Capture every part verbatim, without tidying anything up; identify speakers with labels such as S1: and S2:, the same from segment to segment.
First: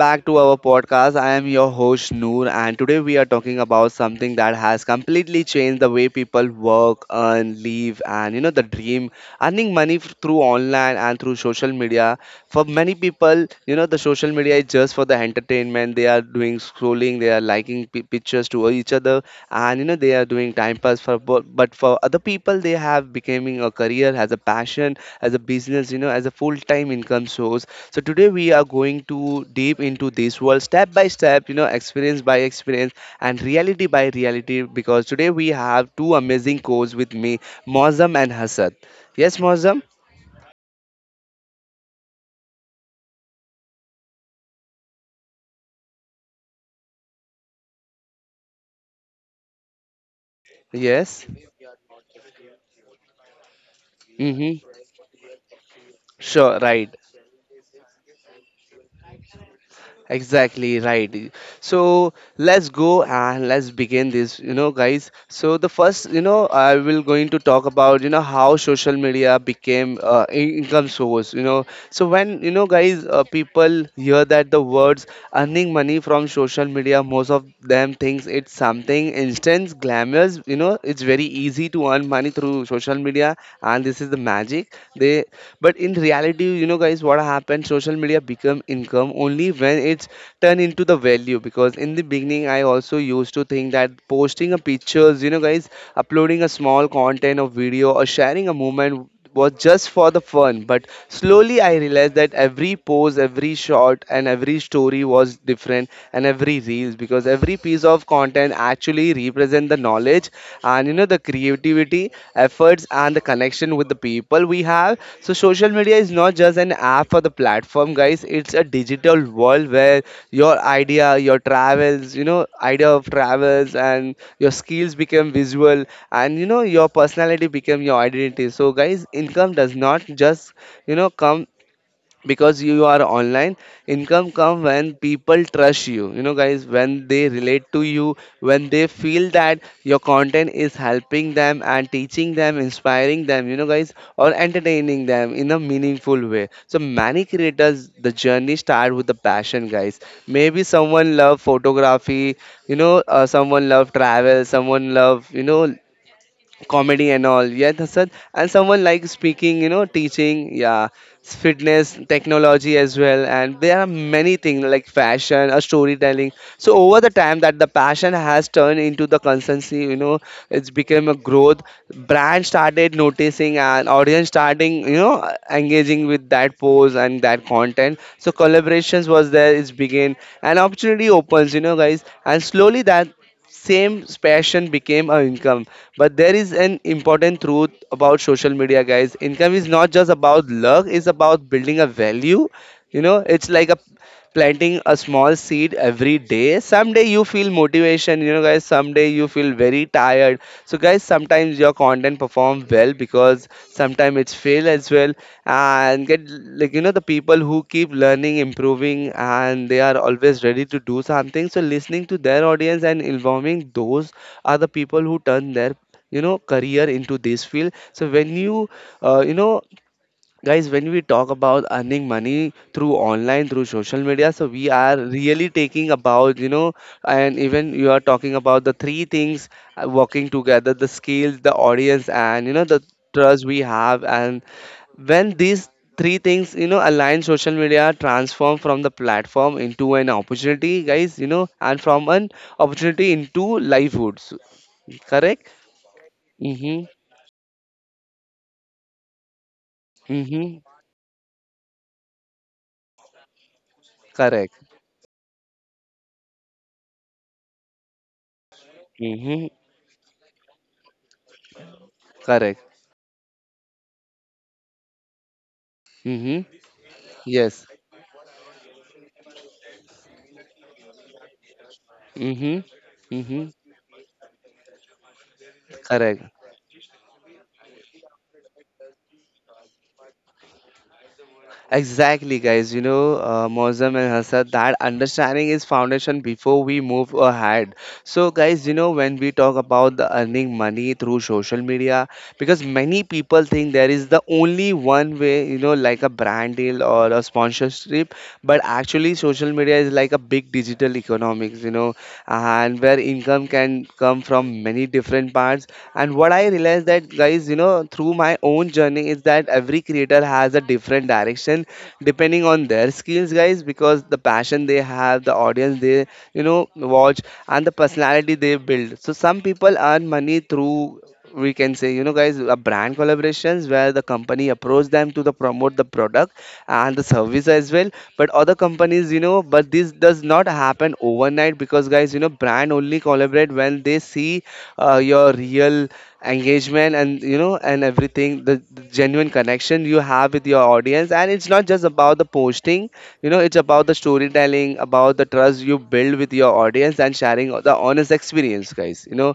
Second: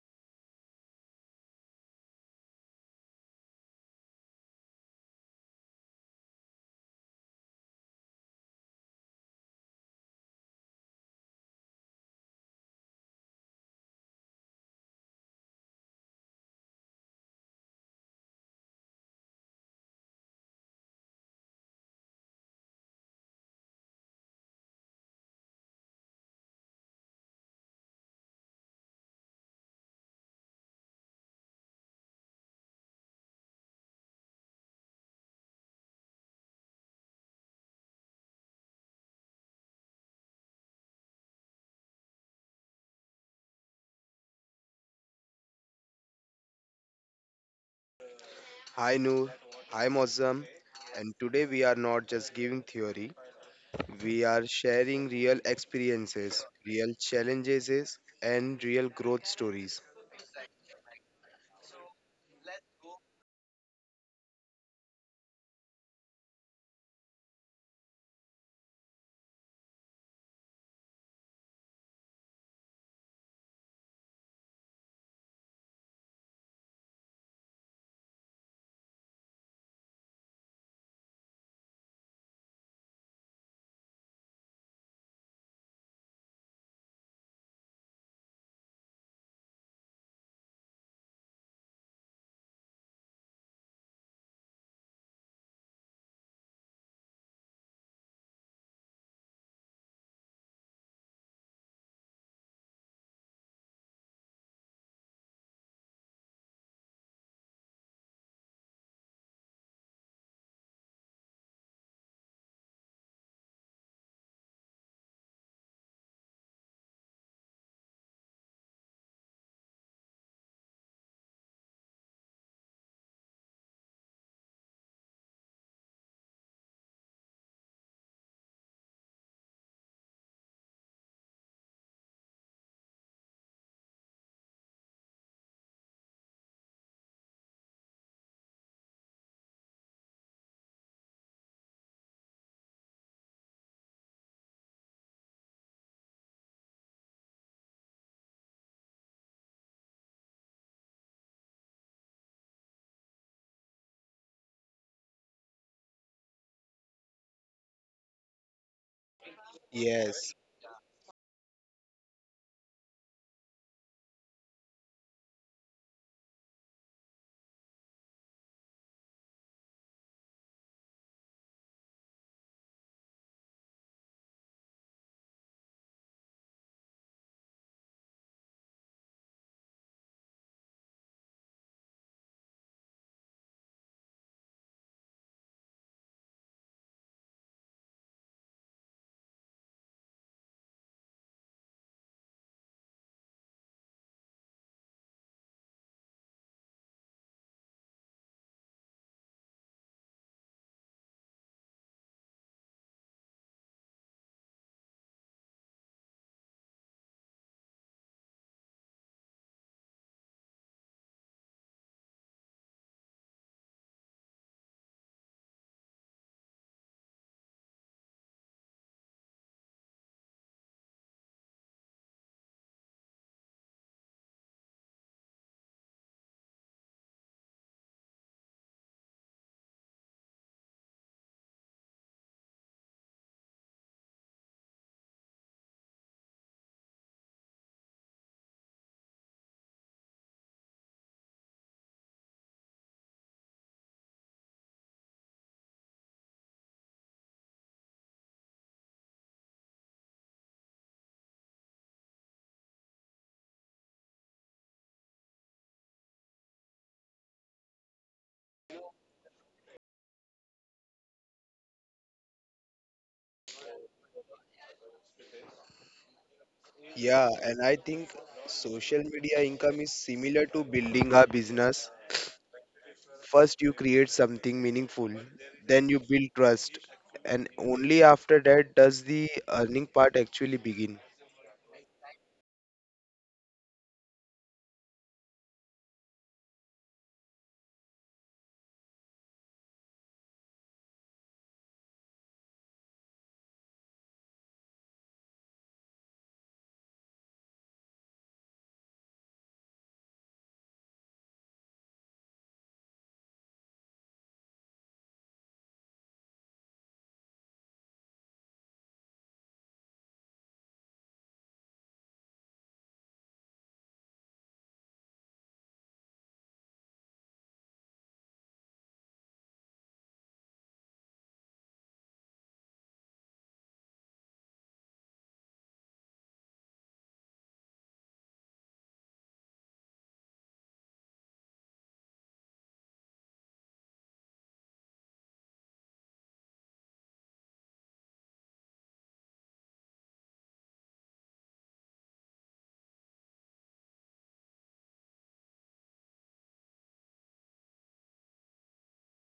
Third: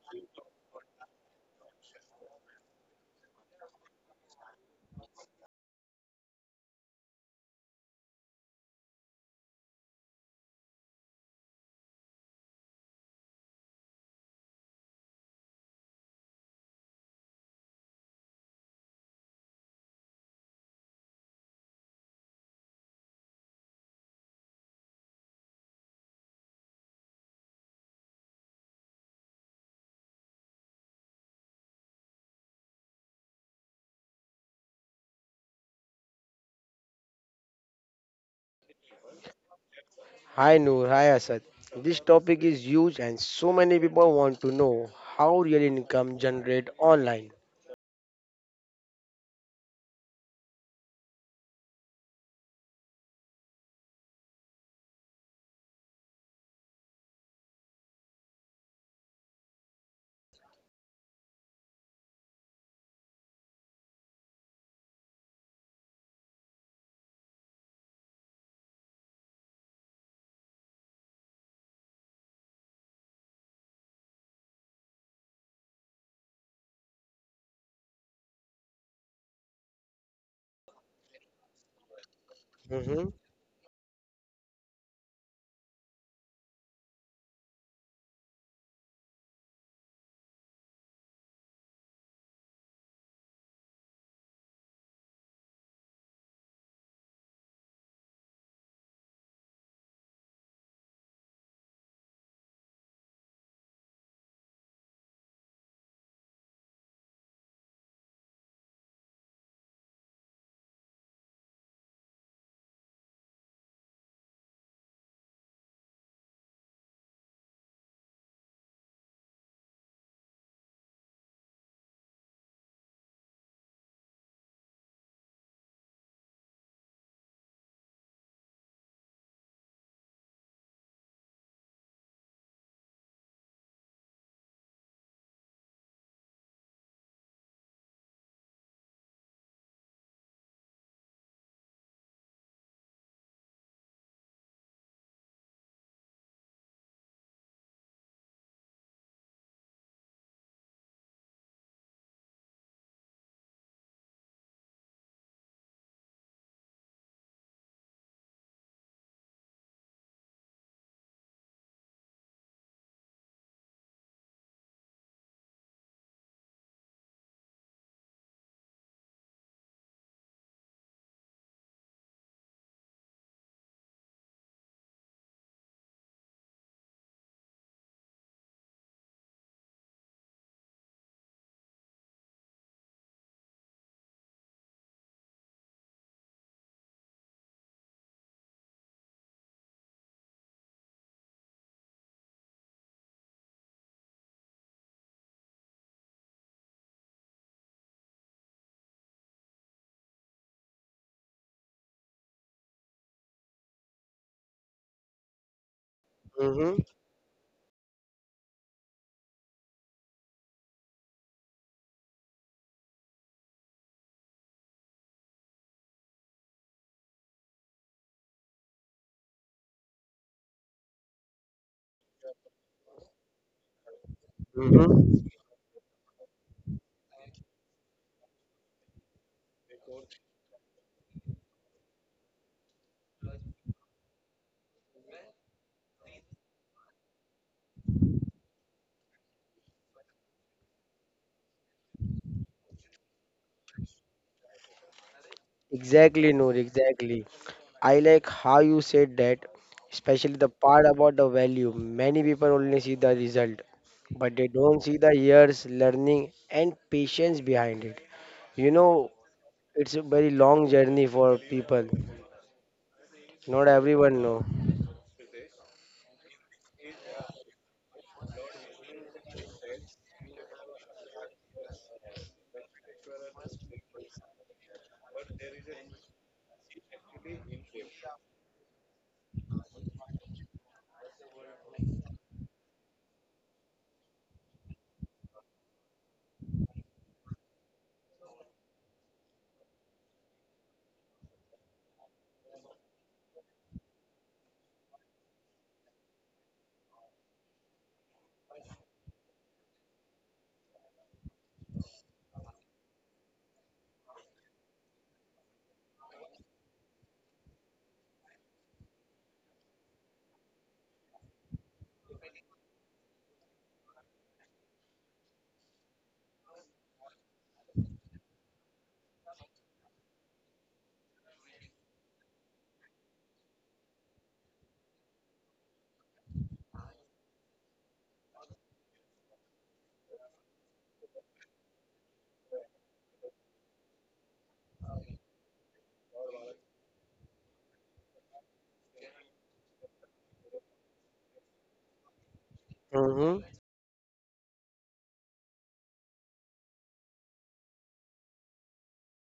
S1: back to our podcast. I am your host Noor, and today we are talking about something that has completely changed the way people work, earn, live, and you know the dream: earning money f- through online and through social media. For many people, you know the social media is just for the entertainment. They are doing scrolling, they are liking pi pictures to each other, and you know they are doing time pass for bo- but for other people they have becoming a career, as a passion, as a business, you know as a full-time income source. So today we are going to deep into this world step by step, you know, experience by experience, and reality by reality, because today we have two amazing co-hosts with me: Mozam and Hasad. Yes, Mozam?
S2: Hi Noor, hi Asad. This topic is huge and so many people want to know how real income generate online.
S3: Hi Noor, hi Mozam, and
S1: Yes.
S3: today we are not just giving theory, we are
S1: Mm-hmm.
S3: sharing real experiences,
S1: Sure,
S3: real
S1: right.
S3: challenges, and real growth stories.
S1: Exactly, right. So let's go, and let's begin this, you know, guys. So the first, you know, I will going to talk about, you know, how social media became uh, in- income source, you know. So when, you know, guys, uh, people hear that the words earning money from social media, most of them thinks it's something instant, glamorous, you know it's very easy to earn money through social
S2: Mm-hmm,
S1: media, and this is the magic they. But in reality, you know guys, what happened: social media become income only when it's turned into the value, because in the beginning I also used to think that posting a pictures, you know guys, uploading a small content of video, or sharing a moment was just for the fun. But slowly I realized that every pose, every shot, and every story was different, and every reels, because every piece of content actually represent the knowledge, and you know the creativity, efforts, and the connection with the people we have all. So social media is not just an app for the platform, guys. It's a digital world where your idea, your travels, you know, idea of travels, and your skills become visual, and you know your personality become your identity. So guys, income does not just you know come because you are online. Income come when people trust you, you know guys, when they relate to you, when they feel that your content is helping them and teaching them, inspiring them, you know guys, or entertaining them in a meaningful way. So many creators, the journey start with the passion, guys. Maybe someone love photography, you know uh, someone love travel, someone love, you know comedy and all. Yeah, Hassan. And someone like speaking, you know
S3: Yes,
S1: teaching, yeah, fitness, technology as well, and there are many things like fashion or storytelling. So over the time that the passion has turned into the constancy, you know it's become a growth. Brand started noticing, and audience starting, you know engaging with that pose and that content. So collaborations was there, it's begin, and opportunity opens, you know guys, and slowly that same passion became a income. But there is an important truth about social media, guys. Income is not just about luck, it's about building a value. you know it's like a planting a small seed every day. Someday you feel motivation, you know guys, someday you feel very tired. So guys, sometimes your content perform well, because sometimes it's fail as well and get. Like,
S2: mm-hmm,
S1: you know the people who keep learning, improving, and they are always ready to do something, so listening to their audience and informing those are the people who turn their, you know career into this field. So when you uh, you know guys, when we talk about earning money through online, through social media, so we are
S2: mm-hmm.
S1: really taking about, you know and even you are talking about the three things, uh, working together: the skills, the audience, and you know the trust we have. And when these three things, you know align, social media transform from the platform into an opportunity, guys, you know and from an opportunity into livelihoods. Correct.
S2: Exactly Noor,
S1: Mm-hmm.
S2: exactly. I like how you said that, especially the
S1: Mm-hmm.
S2: part about the value. Many people only see the result, but they
S1: Correct.
S2: don't see the years, learning, and patience behind it. You know,
S1: Mm-hmm.
S2: it's a very long journey for people.
S1: Correct.
S2: Not everyone know.
S1: Mm-hmm.
S3: yeah, and
S1: Yes.
S3: I think social media income is similar to building a business.
S1: Mm-hmm. Mm-hmm.
S3: First, you create something meaningful, then, you
S1: Correct.
S3: build trust, and only after that does the earning part actually begin.
S1: Exactly, guys. You know, uh, Mozam and Hasad, that understanding is foundation before we move ahead. So, guys, you know, when we talk about the earning money through social media, because many people think there is the only one way, you know like a brand deal or a sponsorship. But actually social media is like a big digital economics, you know and where income can come from many different parts. And what I realized that guys, you know through my own journey, is that every creator has a different direction depending on their skills, guys, because the passion they have, the audience they, you know watch, and the personality they build. So some people earn money through, we can say, you know guys, uh, brand collaborations where the company approach them to the promote the product and the service as well. But other companies, you know but this does not happen overnight, because guys, you know brand only collaborate when they see uh, your real engagement, and you know and everything, the, the genuine connection you have with your audience. And it's not just about the posting. you know
S2: Mm-hmm.
S1: it's about the storytelling, about the trust you build with your audience, and sharing the honest experience, guys you know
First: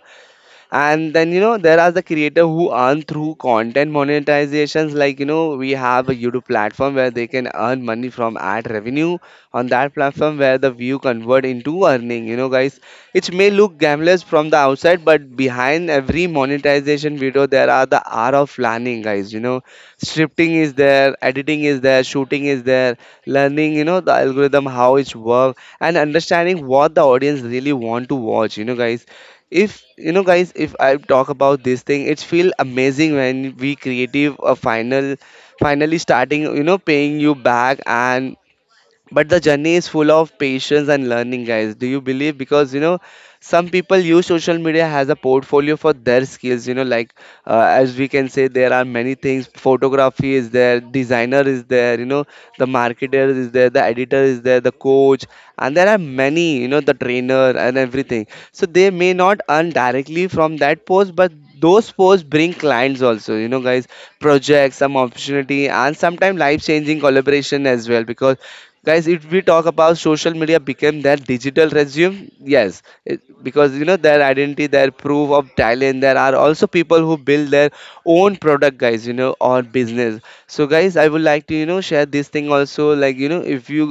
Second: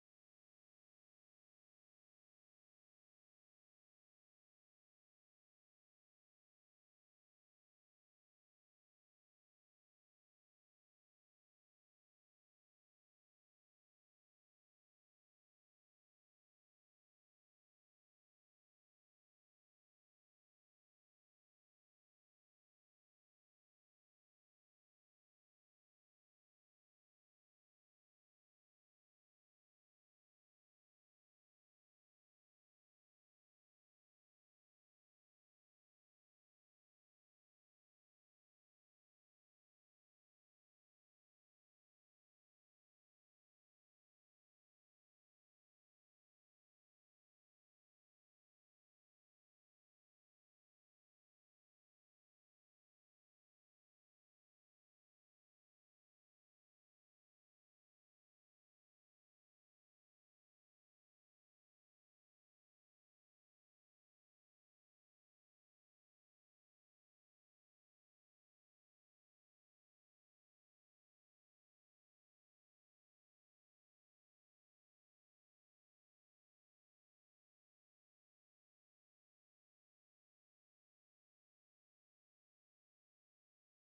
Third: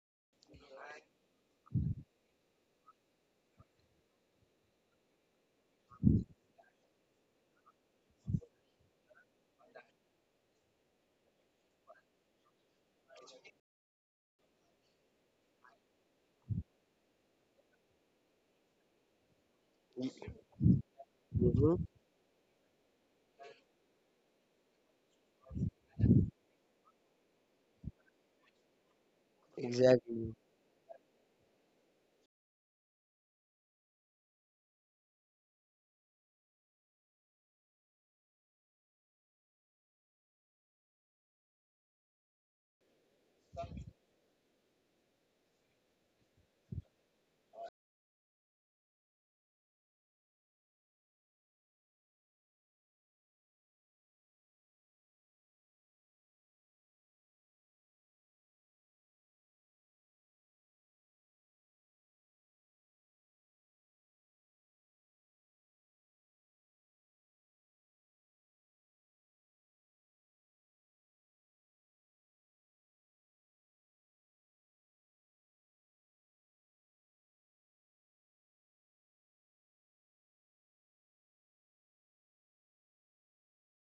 S1: And then, you know there are the creator who earn through content monetizations, like, you know we have a youtube platform where they can earn money from ad revenue on that platform, where the view convert into earning, you know guys. It may look glamorous from the outside, but behind every monetization video there are the hour of planning, guys, you know scripting is there, editing
S2: Mm-hmm.
S1: is there, shooting is there, learning, you know the algorithm how it works, and understanding what the audience really want to watch, you know guys. If you know
S2: Exactly.
S1: guys, if I talk about this thing, it's feel amazing when we creative a final finally starting, you know paying you back and. But the journey is full of patience and learning, guys, do you believe? Because you know some people use social media as a portfolio for their skills, you know like, uh, as we can say there are many things: photography is there, designer is there, you know the marketer is there, the editor is there, the coach, and there are many, you know the trainer and everything. So they may not earn directly from that post, but those posts bring clients also, you know guys, projects, some opportunity, and sometimes life changing collaboration as well. Because guys, if we talk about social media became their digital resume. Yes, it- because you know their identity, their proof of talent, there are also people who build their own product, guys, you know or business. So guys, I would like to, you know share this thing also. Like, you know if you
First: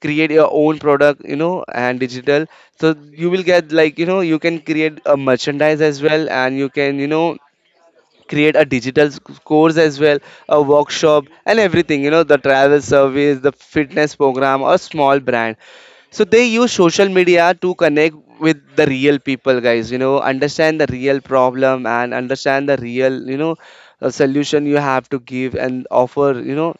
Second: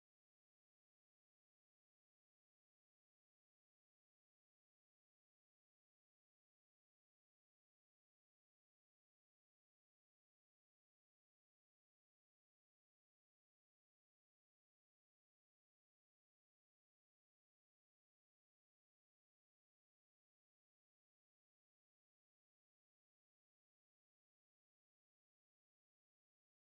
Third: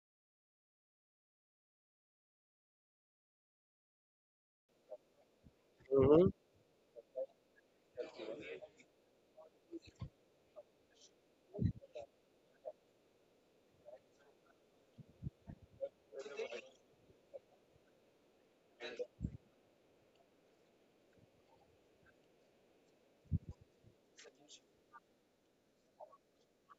S1: create your own product, you know and digital, so you will get, like, you know you can create a merchandise as well, and you can, you know create a digital s- course as well, a workshop and everything, you know the travel service, the fitness program, or small brand. So they use social media to connect with the real people, guys, you know understand the real problem, and understand the real, you know uh, solution you have to give and offer, you know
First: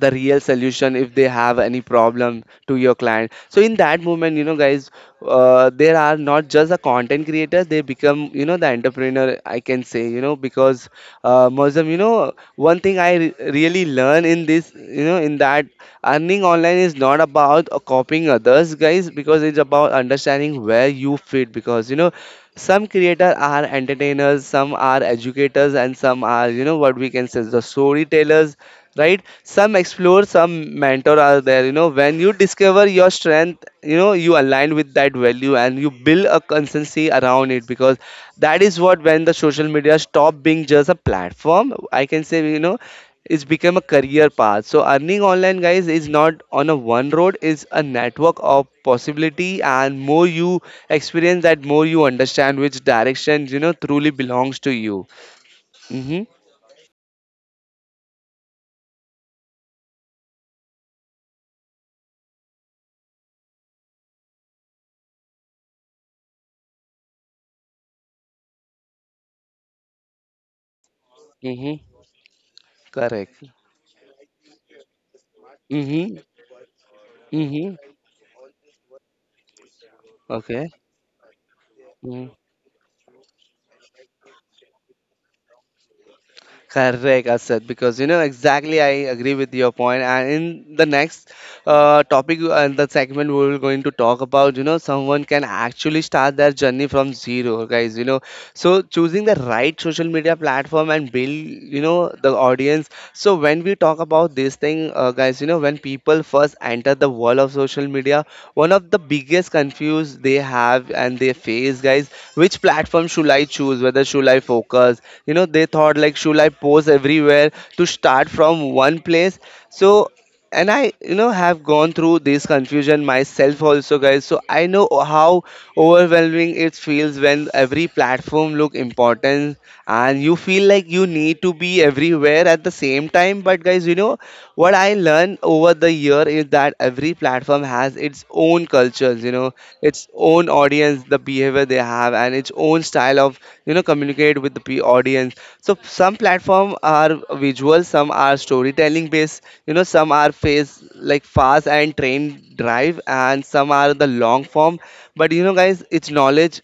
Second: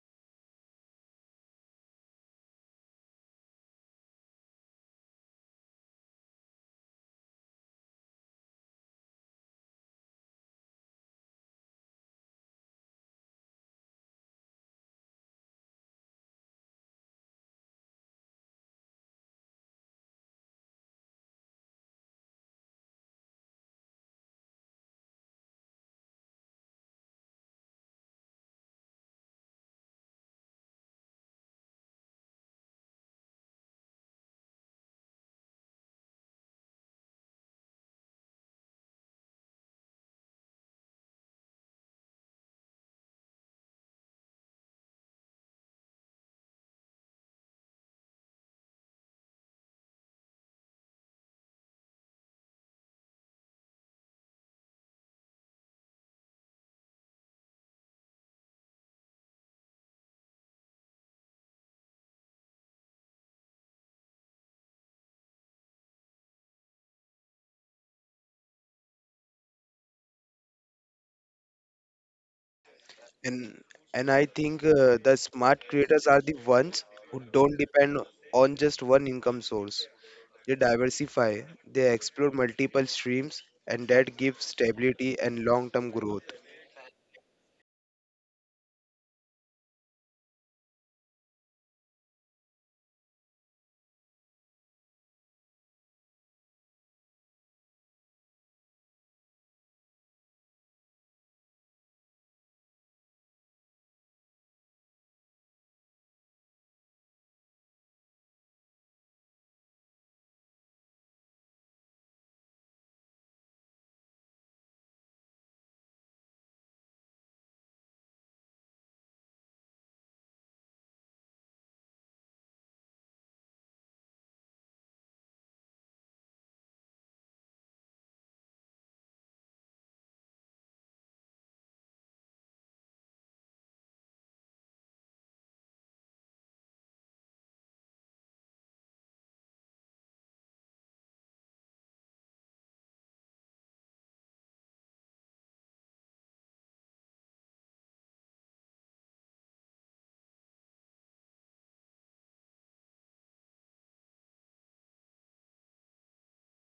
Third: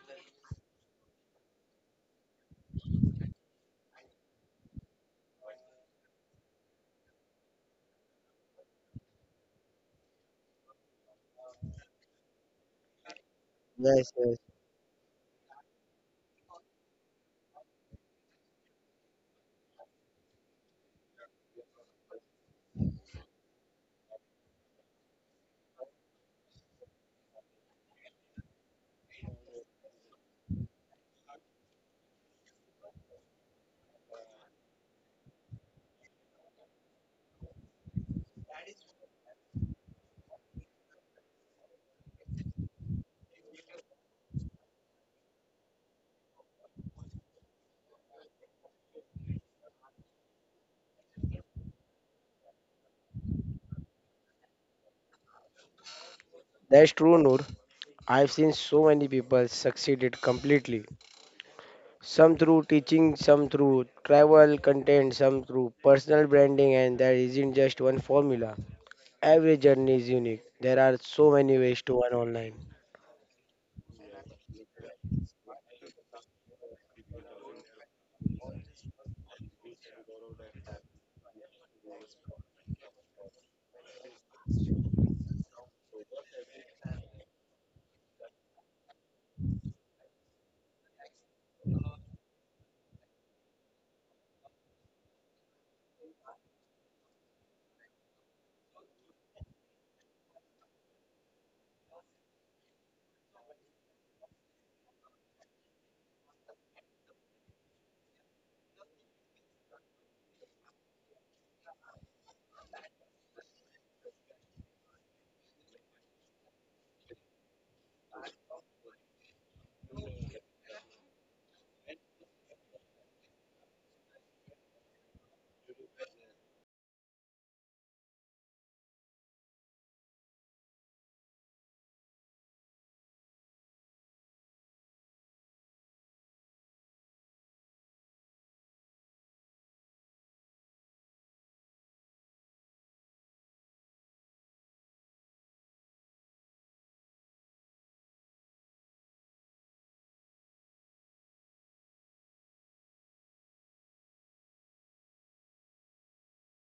S1: the real solution if they have any problem to your client. So in that moment, you know guys, uh, there are not just the content creators, they become, you know the entrepreneur, I can say, you know because uh, Mozam, you know one thing I re- really
S2: Yes,
S1: learn
S2: yes.
S1: in this, you know in that earning online is not about uh, copying others, guys, because it's about understanding where you fit. Because you know some creators are entertainers, some are educators, and some are, you know what we can say, the storytellers, right? Some explore, some mentor are there, you know when you discover your strength, you know you align with that value, and you build a consistency around it, because that is what when the social media stop being just a platform, I can say, you know it's become a career path. So earning online, guys, is not on a one road, is a network of possibility, and more you experience that, more you understand which direction, you know truly belongs to you. Mm-hmm.
S2: That's true, Noor. I've seen so many people succeeded completely. Some through teaching, some through travel content, some through personal branding, and there isn't just one formula. Every journey is unique. There are so many
S1: Mm-hmm.
S2: ways to earn online.
S1: Correct.
S3: And and I think uh, the smart creators
S1: Mm-hmm.
S3: are the ones who don't
S1: Mm-hmm.
S3: depend on just one income source. They
S1: Okay.
S3: diversify, they
S1: Mm.
S3: explore multiple streams, and that gives stability and long-term growth.
S1: Correct, Asad, because you know exactly I agree with your point. And in the next uh, topic and the segment, we will going to talk about, you know someone can actually start their journey from zero, guys. You know, so choosing the right social media platform and build you know the audience. So when we talk about this thing, uh, guys, you know when people first enter the world of social media, one of the biggest confuse they have and they face, guys. Which platform should I choose? Whether should I focus, you know they thought, like should I post everywhere to start from one place? So and I, you know have gone through this confusion myself also, guys. So I know how overwhelming it feels when every platform look important, and you feel like you need to be everywhere at the same time. But guys, you know what I learned over the year is that every platform has its own cultures, you know its own audience, the behavior they have, and its own style of of you know communicate with the p- audience. So some platform are visual, some are storytelling based, you know some are face like fast and train drive, and some are the long form. But you know guys, it's knowledge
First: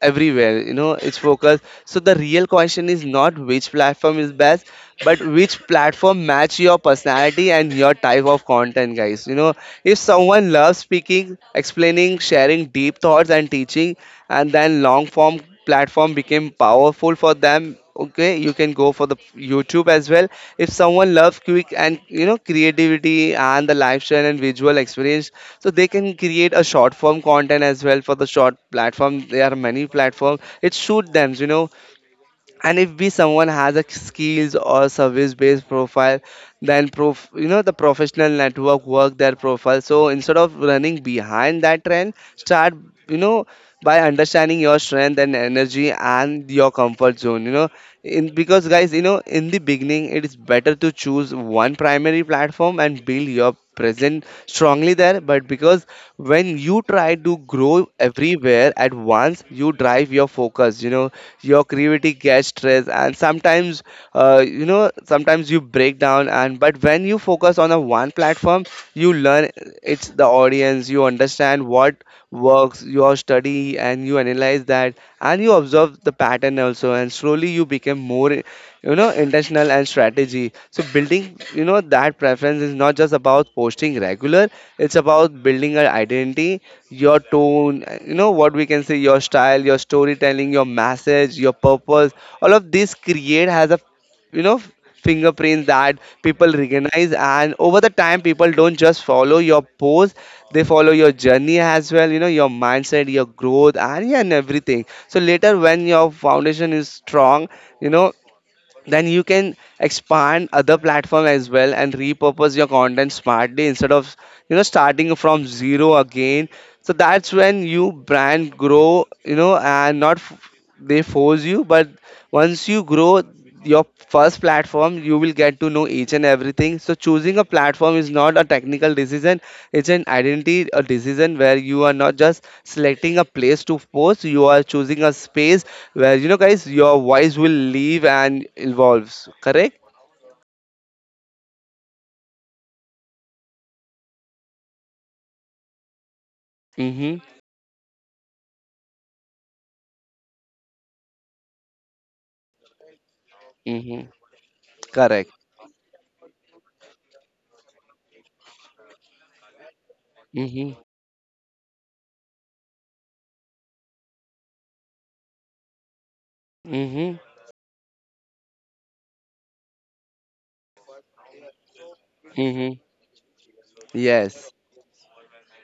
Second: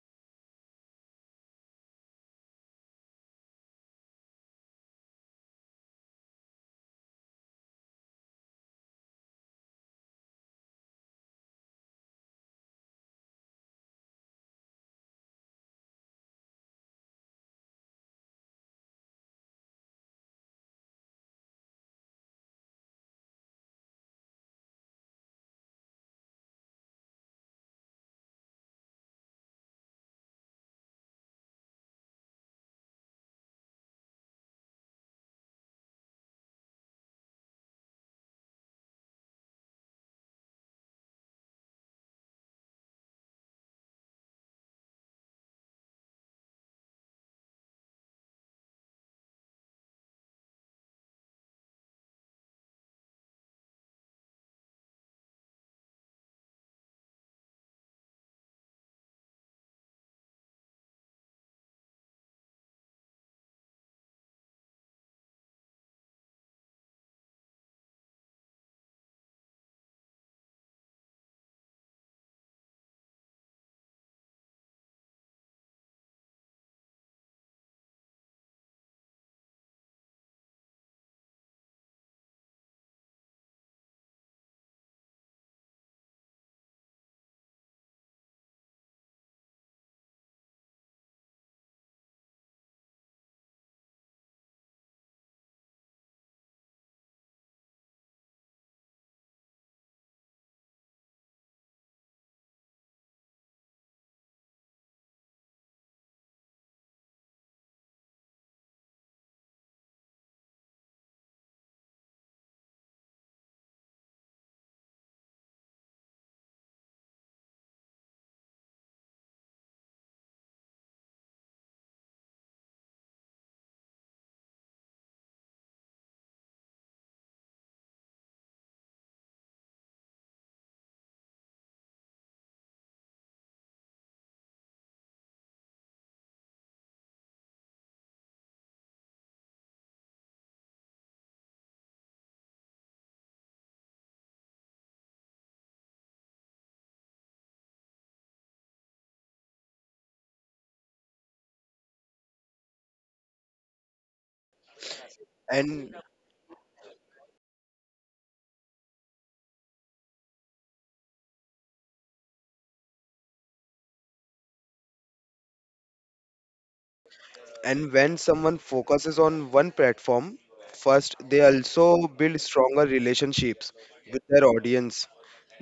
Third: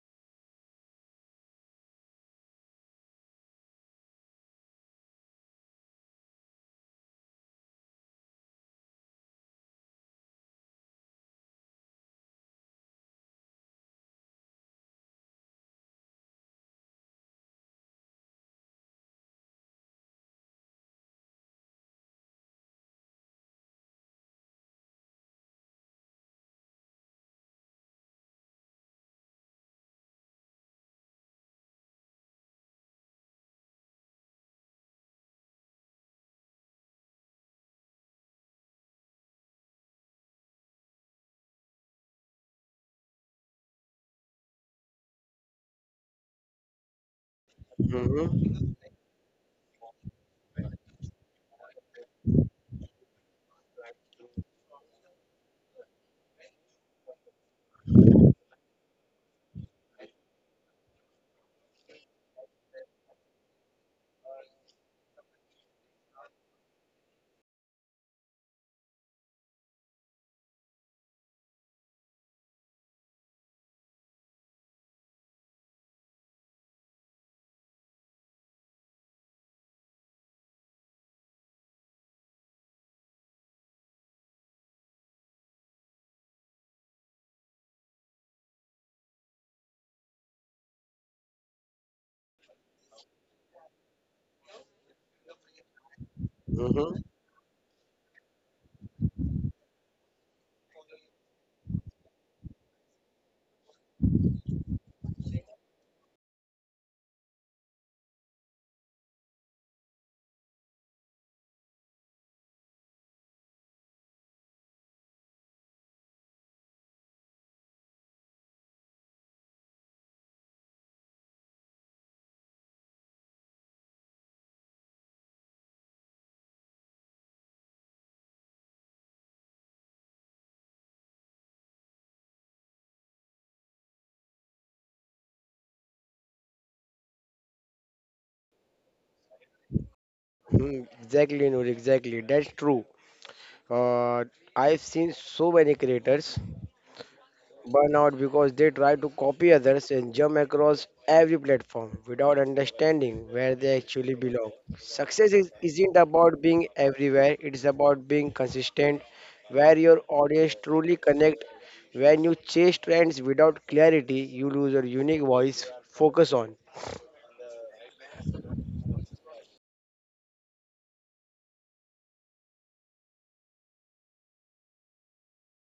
S1: everywhere, you know it's focused. So the real question is not which platform is best, but which platform match your personality and your type of content, guys, you know if someone loves speaking, explaining, sharing deep thoughts, and teaching, and then long form platform became powerful for them. Okay, you can go for the YouTube as well. If someone loves quick and you know creativity and the lifestyle and visual experience, so they can create a short form content as well for the short platform. There are many platforms it suit them, you know and if we someone has a skills or service based profile, then prof you know the professional network work their profile. So instead of running behind that trend, start, you know by understanding your strength and energy and your comfort zone, you know in because,
S2: Mm-hmm.
S1: guys, you know in the beginning it is better to choose one primary platform and build your presence strongly there. But because when you try to grow everywhere at once, you drive your focus, you know your creativity gets stressed, and sometimes, uh, you know sometimes you break down. And but when you focus on a one platform, you learn. It's the audience, you understand what works, your study, and you analyze that, and you observe the pattern also, and slowly you become more, you know, intentional and strategy. So building, you know, that preference is not just about posting regular; it's about building an identity, your tone, you know, what we can say, your style, your storytelling, your message, your purpose. All of this create has a you know fingerprints that people
S2: Mm-hmm.
S1: recognize, and over the time, people don't just follow your pose. They follow your journey as well, you know your mindset, your growth, and yeah, and everything. So later when your foundation is strong, you know then you can expand other platform as well and repurpose your content smartly instead of you know starting from zero again. So that's when you brand grow, you know and not f- they force you. But once you grow your first platform, you will get to know each and everything. So choosing a platform is not a technical decision. It's an identity, a decision where you are not just selecting a place to post, you are choosing a space where, you know guys, your voice will live and evolves. Correct.
S2: hmm Exactly, Noor. Exactly. That's true. Uh, I've seen so many creators
S1: Mm-hmm.
S2: burnout because they try to copy others and jump across every platform without understanding where they
S1: Mm-hmm.
S2: actually belong.
S1: Correct.
S2: Success is,
S3: And
S2: isn't about being everywhere, it's about being consistent, where your audience
S1: Mm-hmm.
S2: truly connect. When you chase trends without clarity, you lose your unique voice. Focus on.
S1: Mm-hmm.
S3: and when someone focuses on one platform first, they also build
S1: Mm-hmm.
S3: stronger relationships with their
S1: Yes.
S3: audience.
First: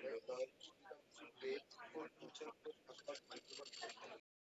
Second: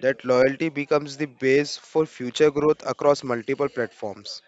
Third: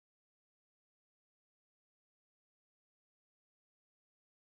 S3: That loyalty becomes the base for future growth across multiple platforms.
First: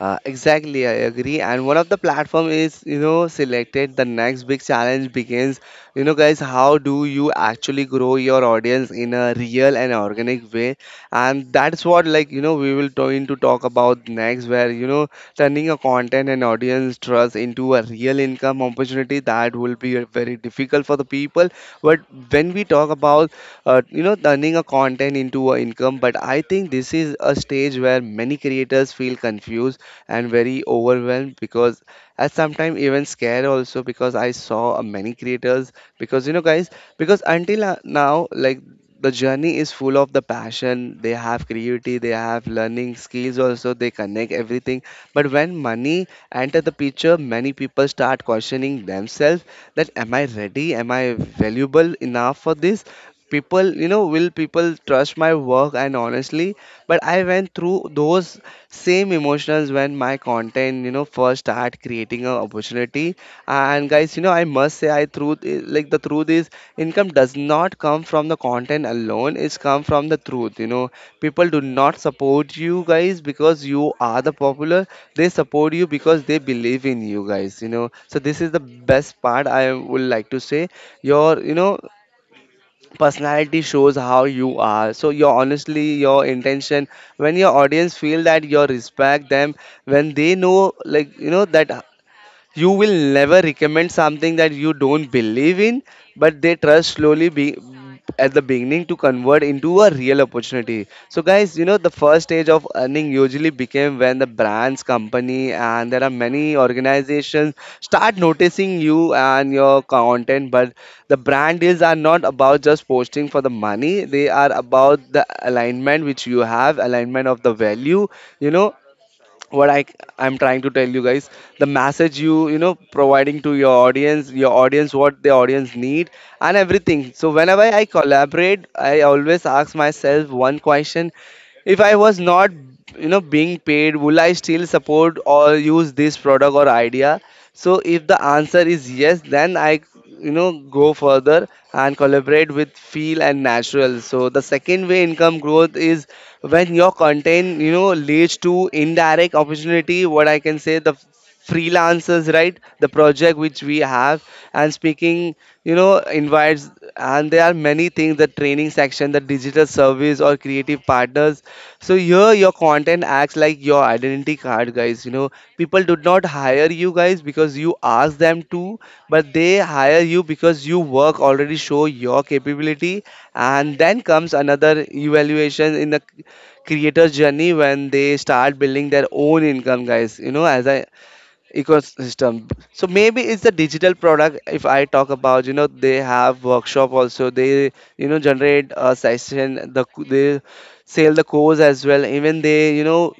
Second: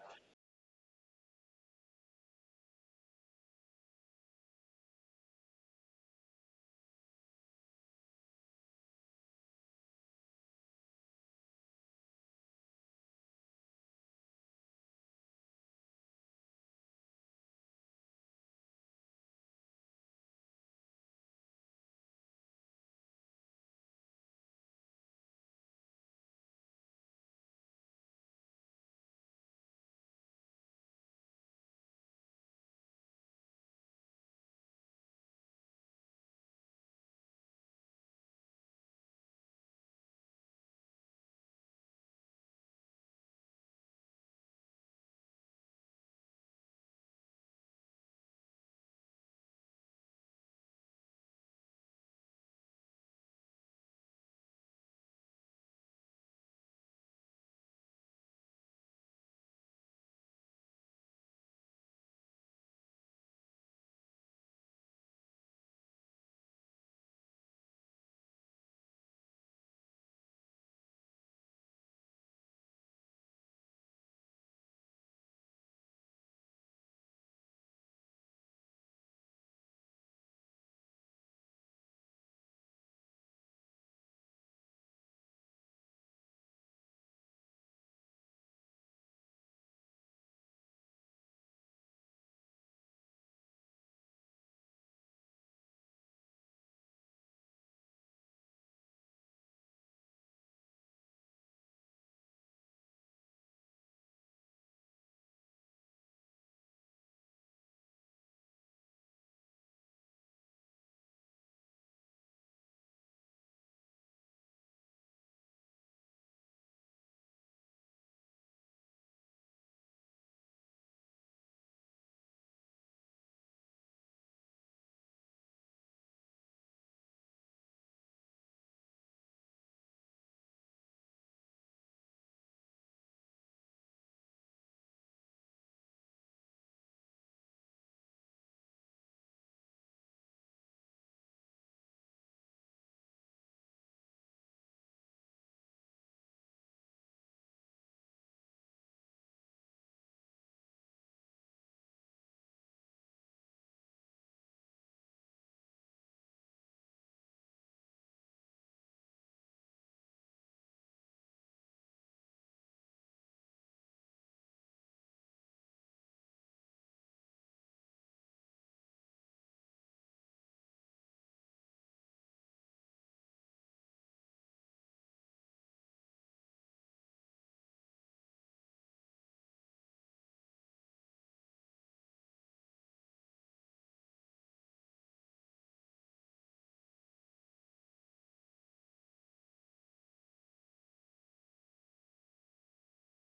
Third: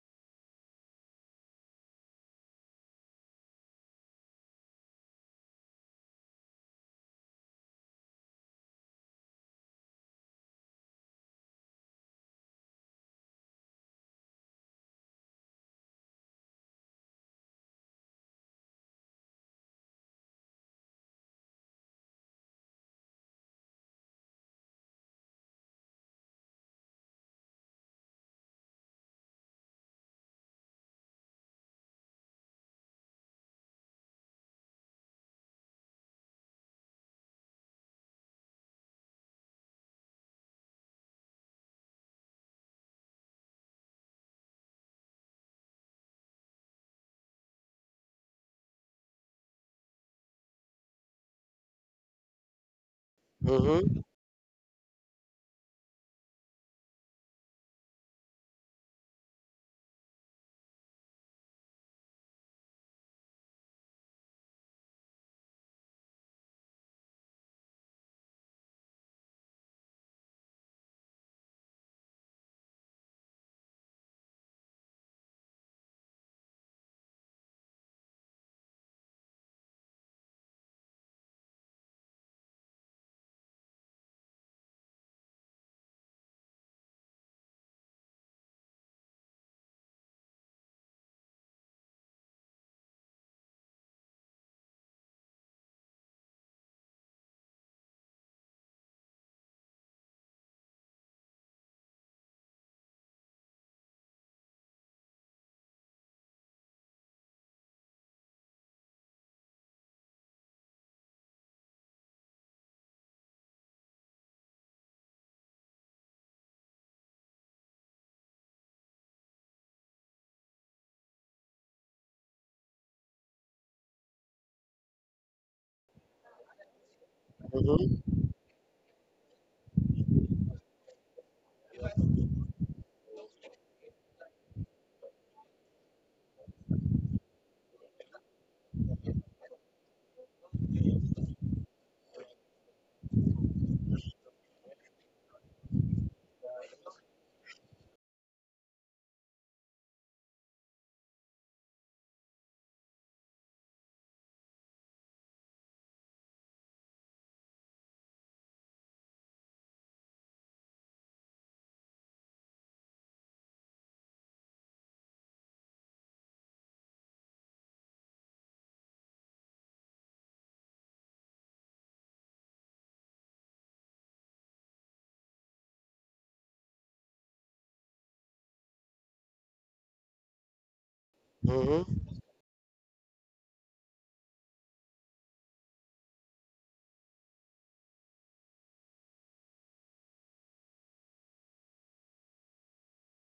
S1: Uh, exactly, I agree. And one of the platform is, you know, selected. The next big challenge begins. You know, guys, how do you actually grow your audience in a real and organic way? And that's what, like, you know we will going to talk about next, where, you know turning a content and audience trust into a real income opportunity, that will be uh, very difficult for the people. But when we talk about, uh, you know turning a content into an income, but I think this is a stage where many creators feel confused and very overwhelmed because, and sometimes even scared also, because I saw uh, many creators, because you know guys, because until uh, now, like the journey is full of the passion they have, creativity they have, learning skills also, they connect everything. But when money enter the picture, many people start questioning themselves, that am I ready? Am I valuable enough for this people, you
S2: Mm-hmm,
S1: know will people trust my work? And honestly, but I went through those same emotions when my content, you know first start creating an opportunity. And guys, you know I must say, i truth i- like the truth is, income does not come from the content alone. It's come from the truth, you know people do not support you, guys, because you are the popular. They support you because they believe in you, guys, you know so this is the best part I would like to say. Your, you know personality shows how you are, so your honestly, your intention. When your audience feel that you respect them, when they know, like, you know that you will never recommend something that you don't believe in, but they trust slowly be, at the beginning to convert into a real opportunity. So guys, you know the first stage of earning usually became when the brands company and there are many organizations start noticing you and your content. But the brand deals are not about just posting for the money. They are about the alignment which you have, alignment of the value, you know what I I'm trying to tell you, guys. The message you, you know providing to your audience, your audience, what the audience need, and everything. So whenever I
S2: mm-hmm,
S1: collaborate, I always ask myself one question. If I was not, you know being paid, will I still support or use this product or idea? So if the answer is yes, then I, you know go further and collaborate with feel and natural. So the second way income growth is when your content, you know leads to indirect opportunity, what I can say, the freelancers, right, the project which we have, and speaking, you know invites, and there are many things, the training section, the digital service, or creative partners. So here your content acts like your identity card, guys. You know, people do not hire you, guys, because you ask them to, but they hire you because you work already show your capability. And then comes another evaluation in the creator's journey when they start building their own income, guys. You know, as I
S2: mm-hmm.
S1: ecosystem, so maybe it's the digital product, if I talk about, you know they have workshop also, they, you know generate a session, the c- they sell the course as well, even they, you know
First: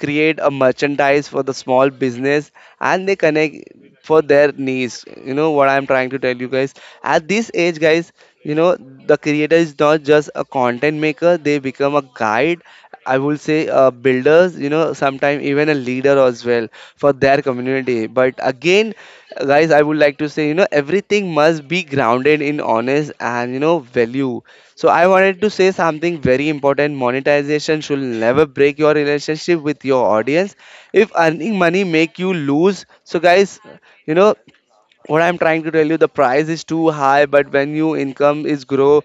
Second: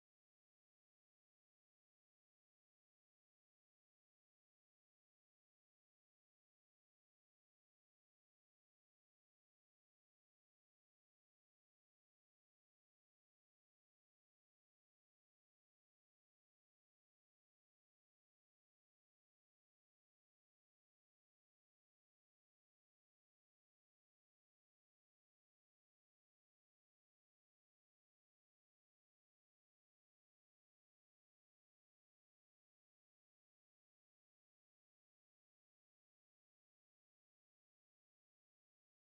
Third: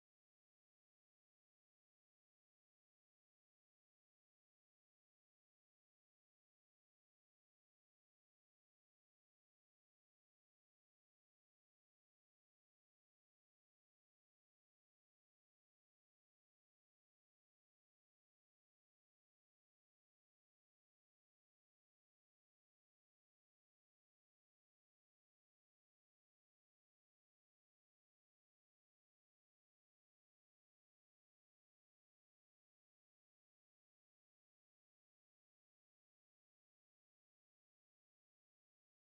S1: create a merchandise for the small business, and they connect for their needs, you know what I'm trying to tell you, guys. At this age, guys, you know the creator is not just a content maker, they become a guide. I will say, uh, builders, you know sometimes even a leader as well for their community. But again, guys, I would like to say, you know everything must be grounded in honest and, you know value. So I wanted to say something very important. Monetization should never break your relationship with your audience. If earning money make you lose, so guys, you know what I'm trying to tell you, the price is too high. But when you income is grow,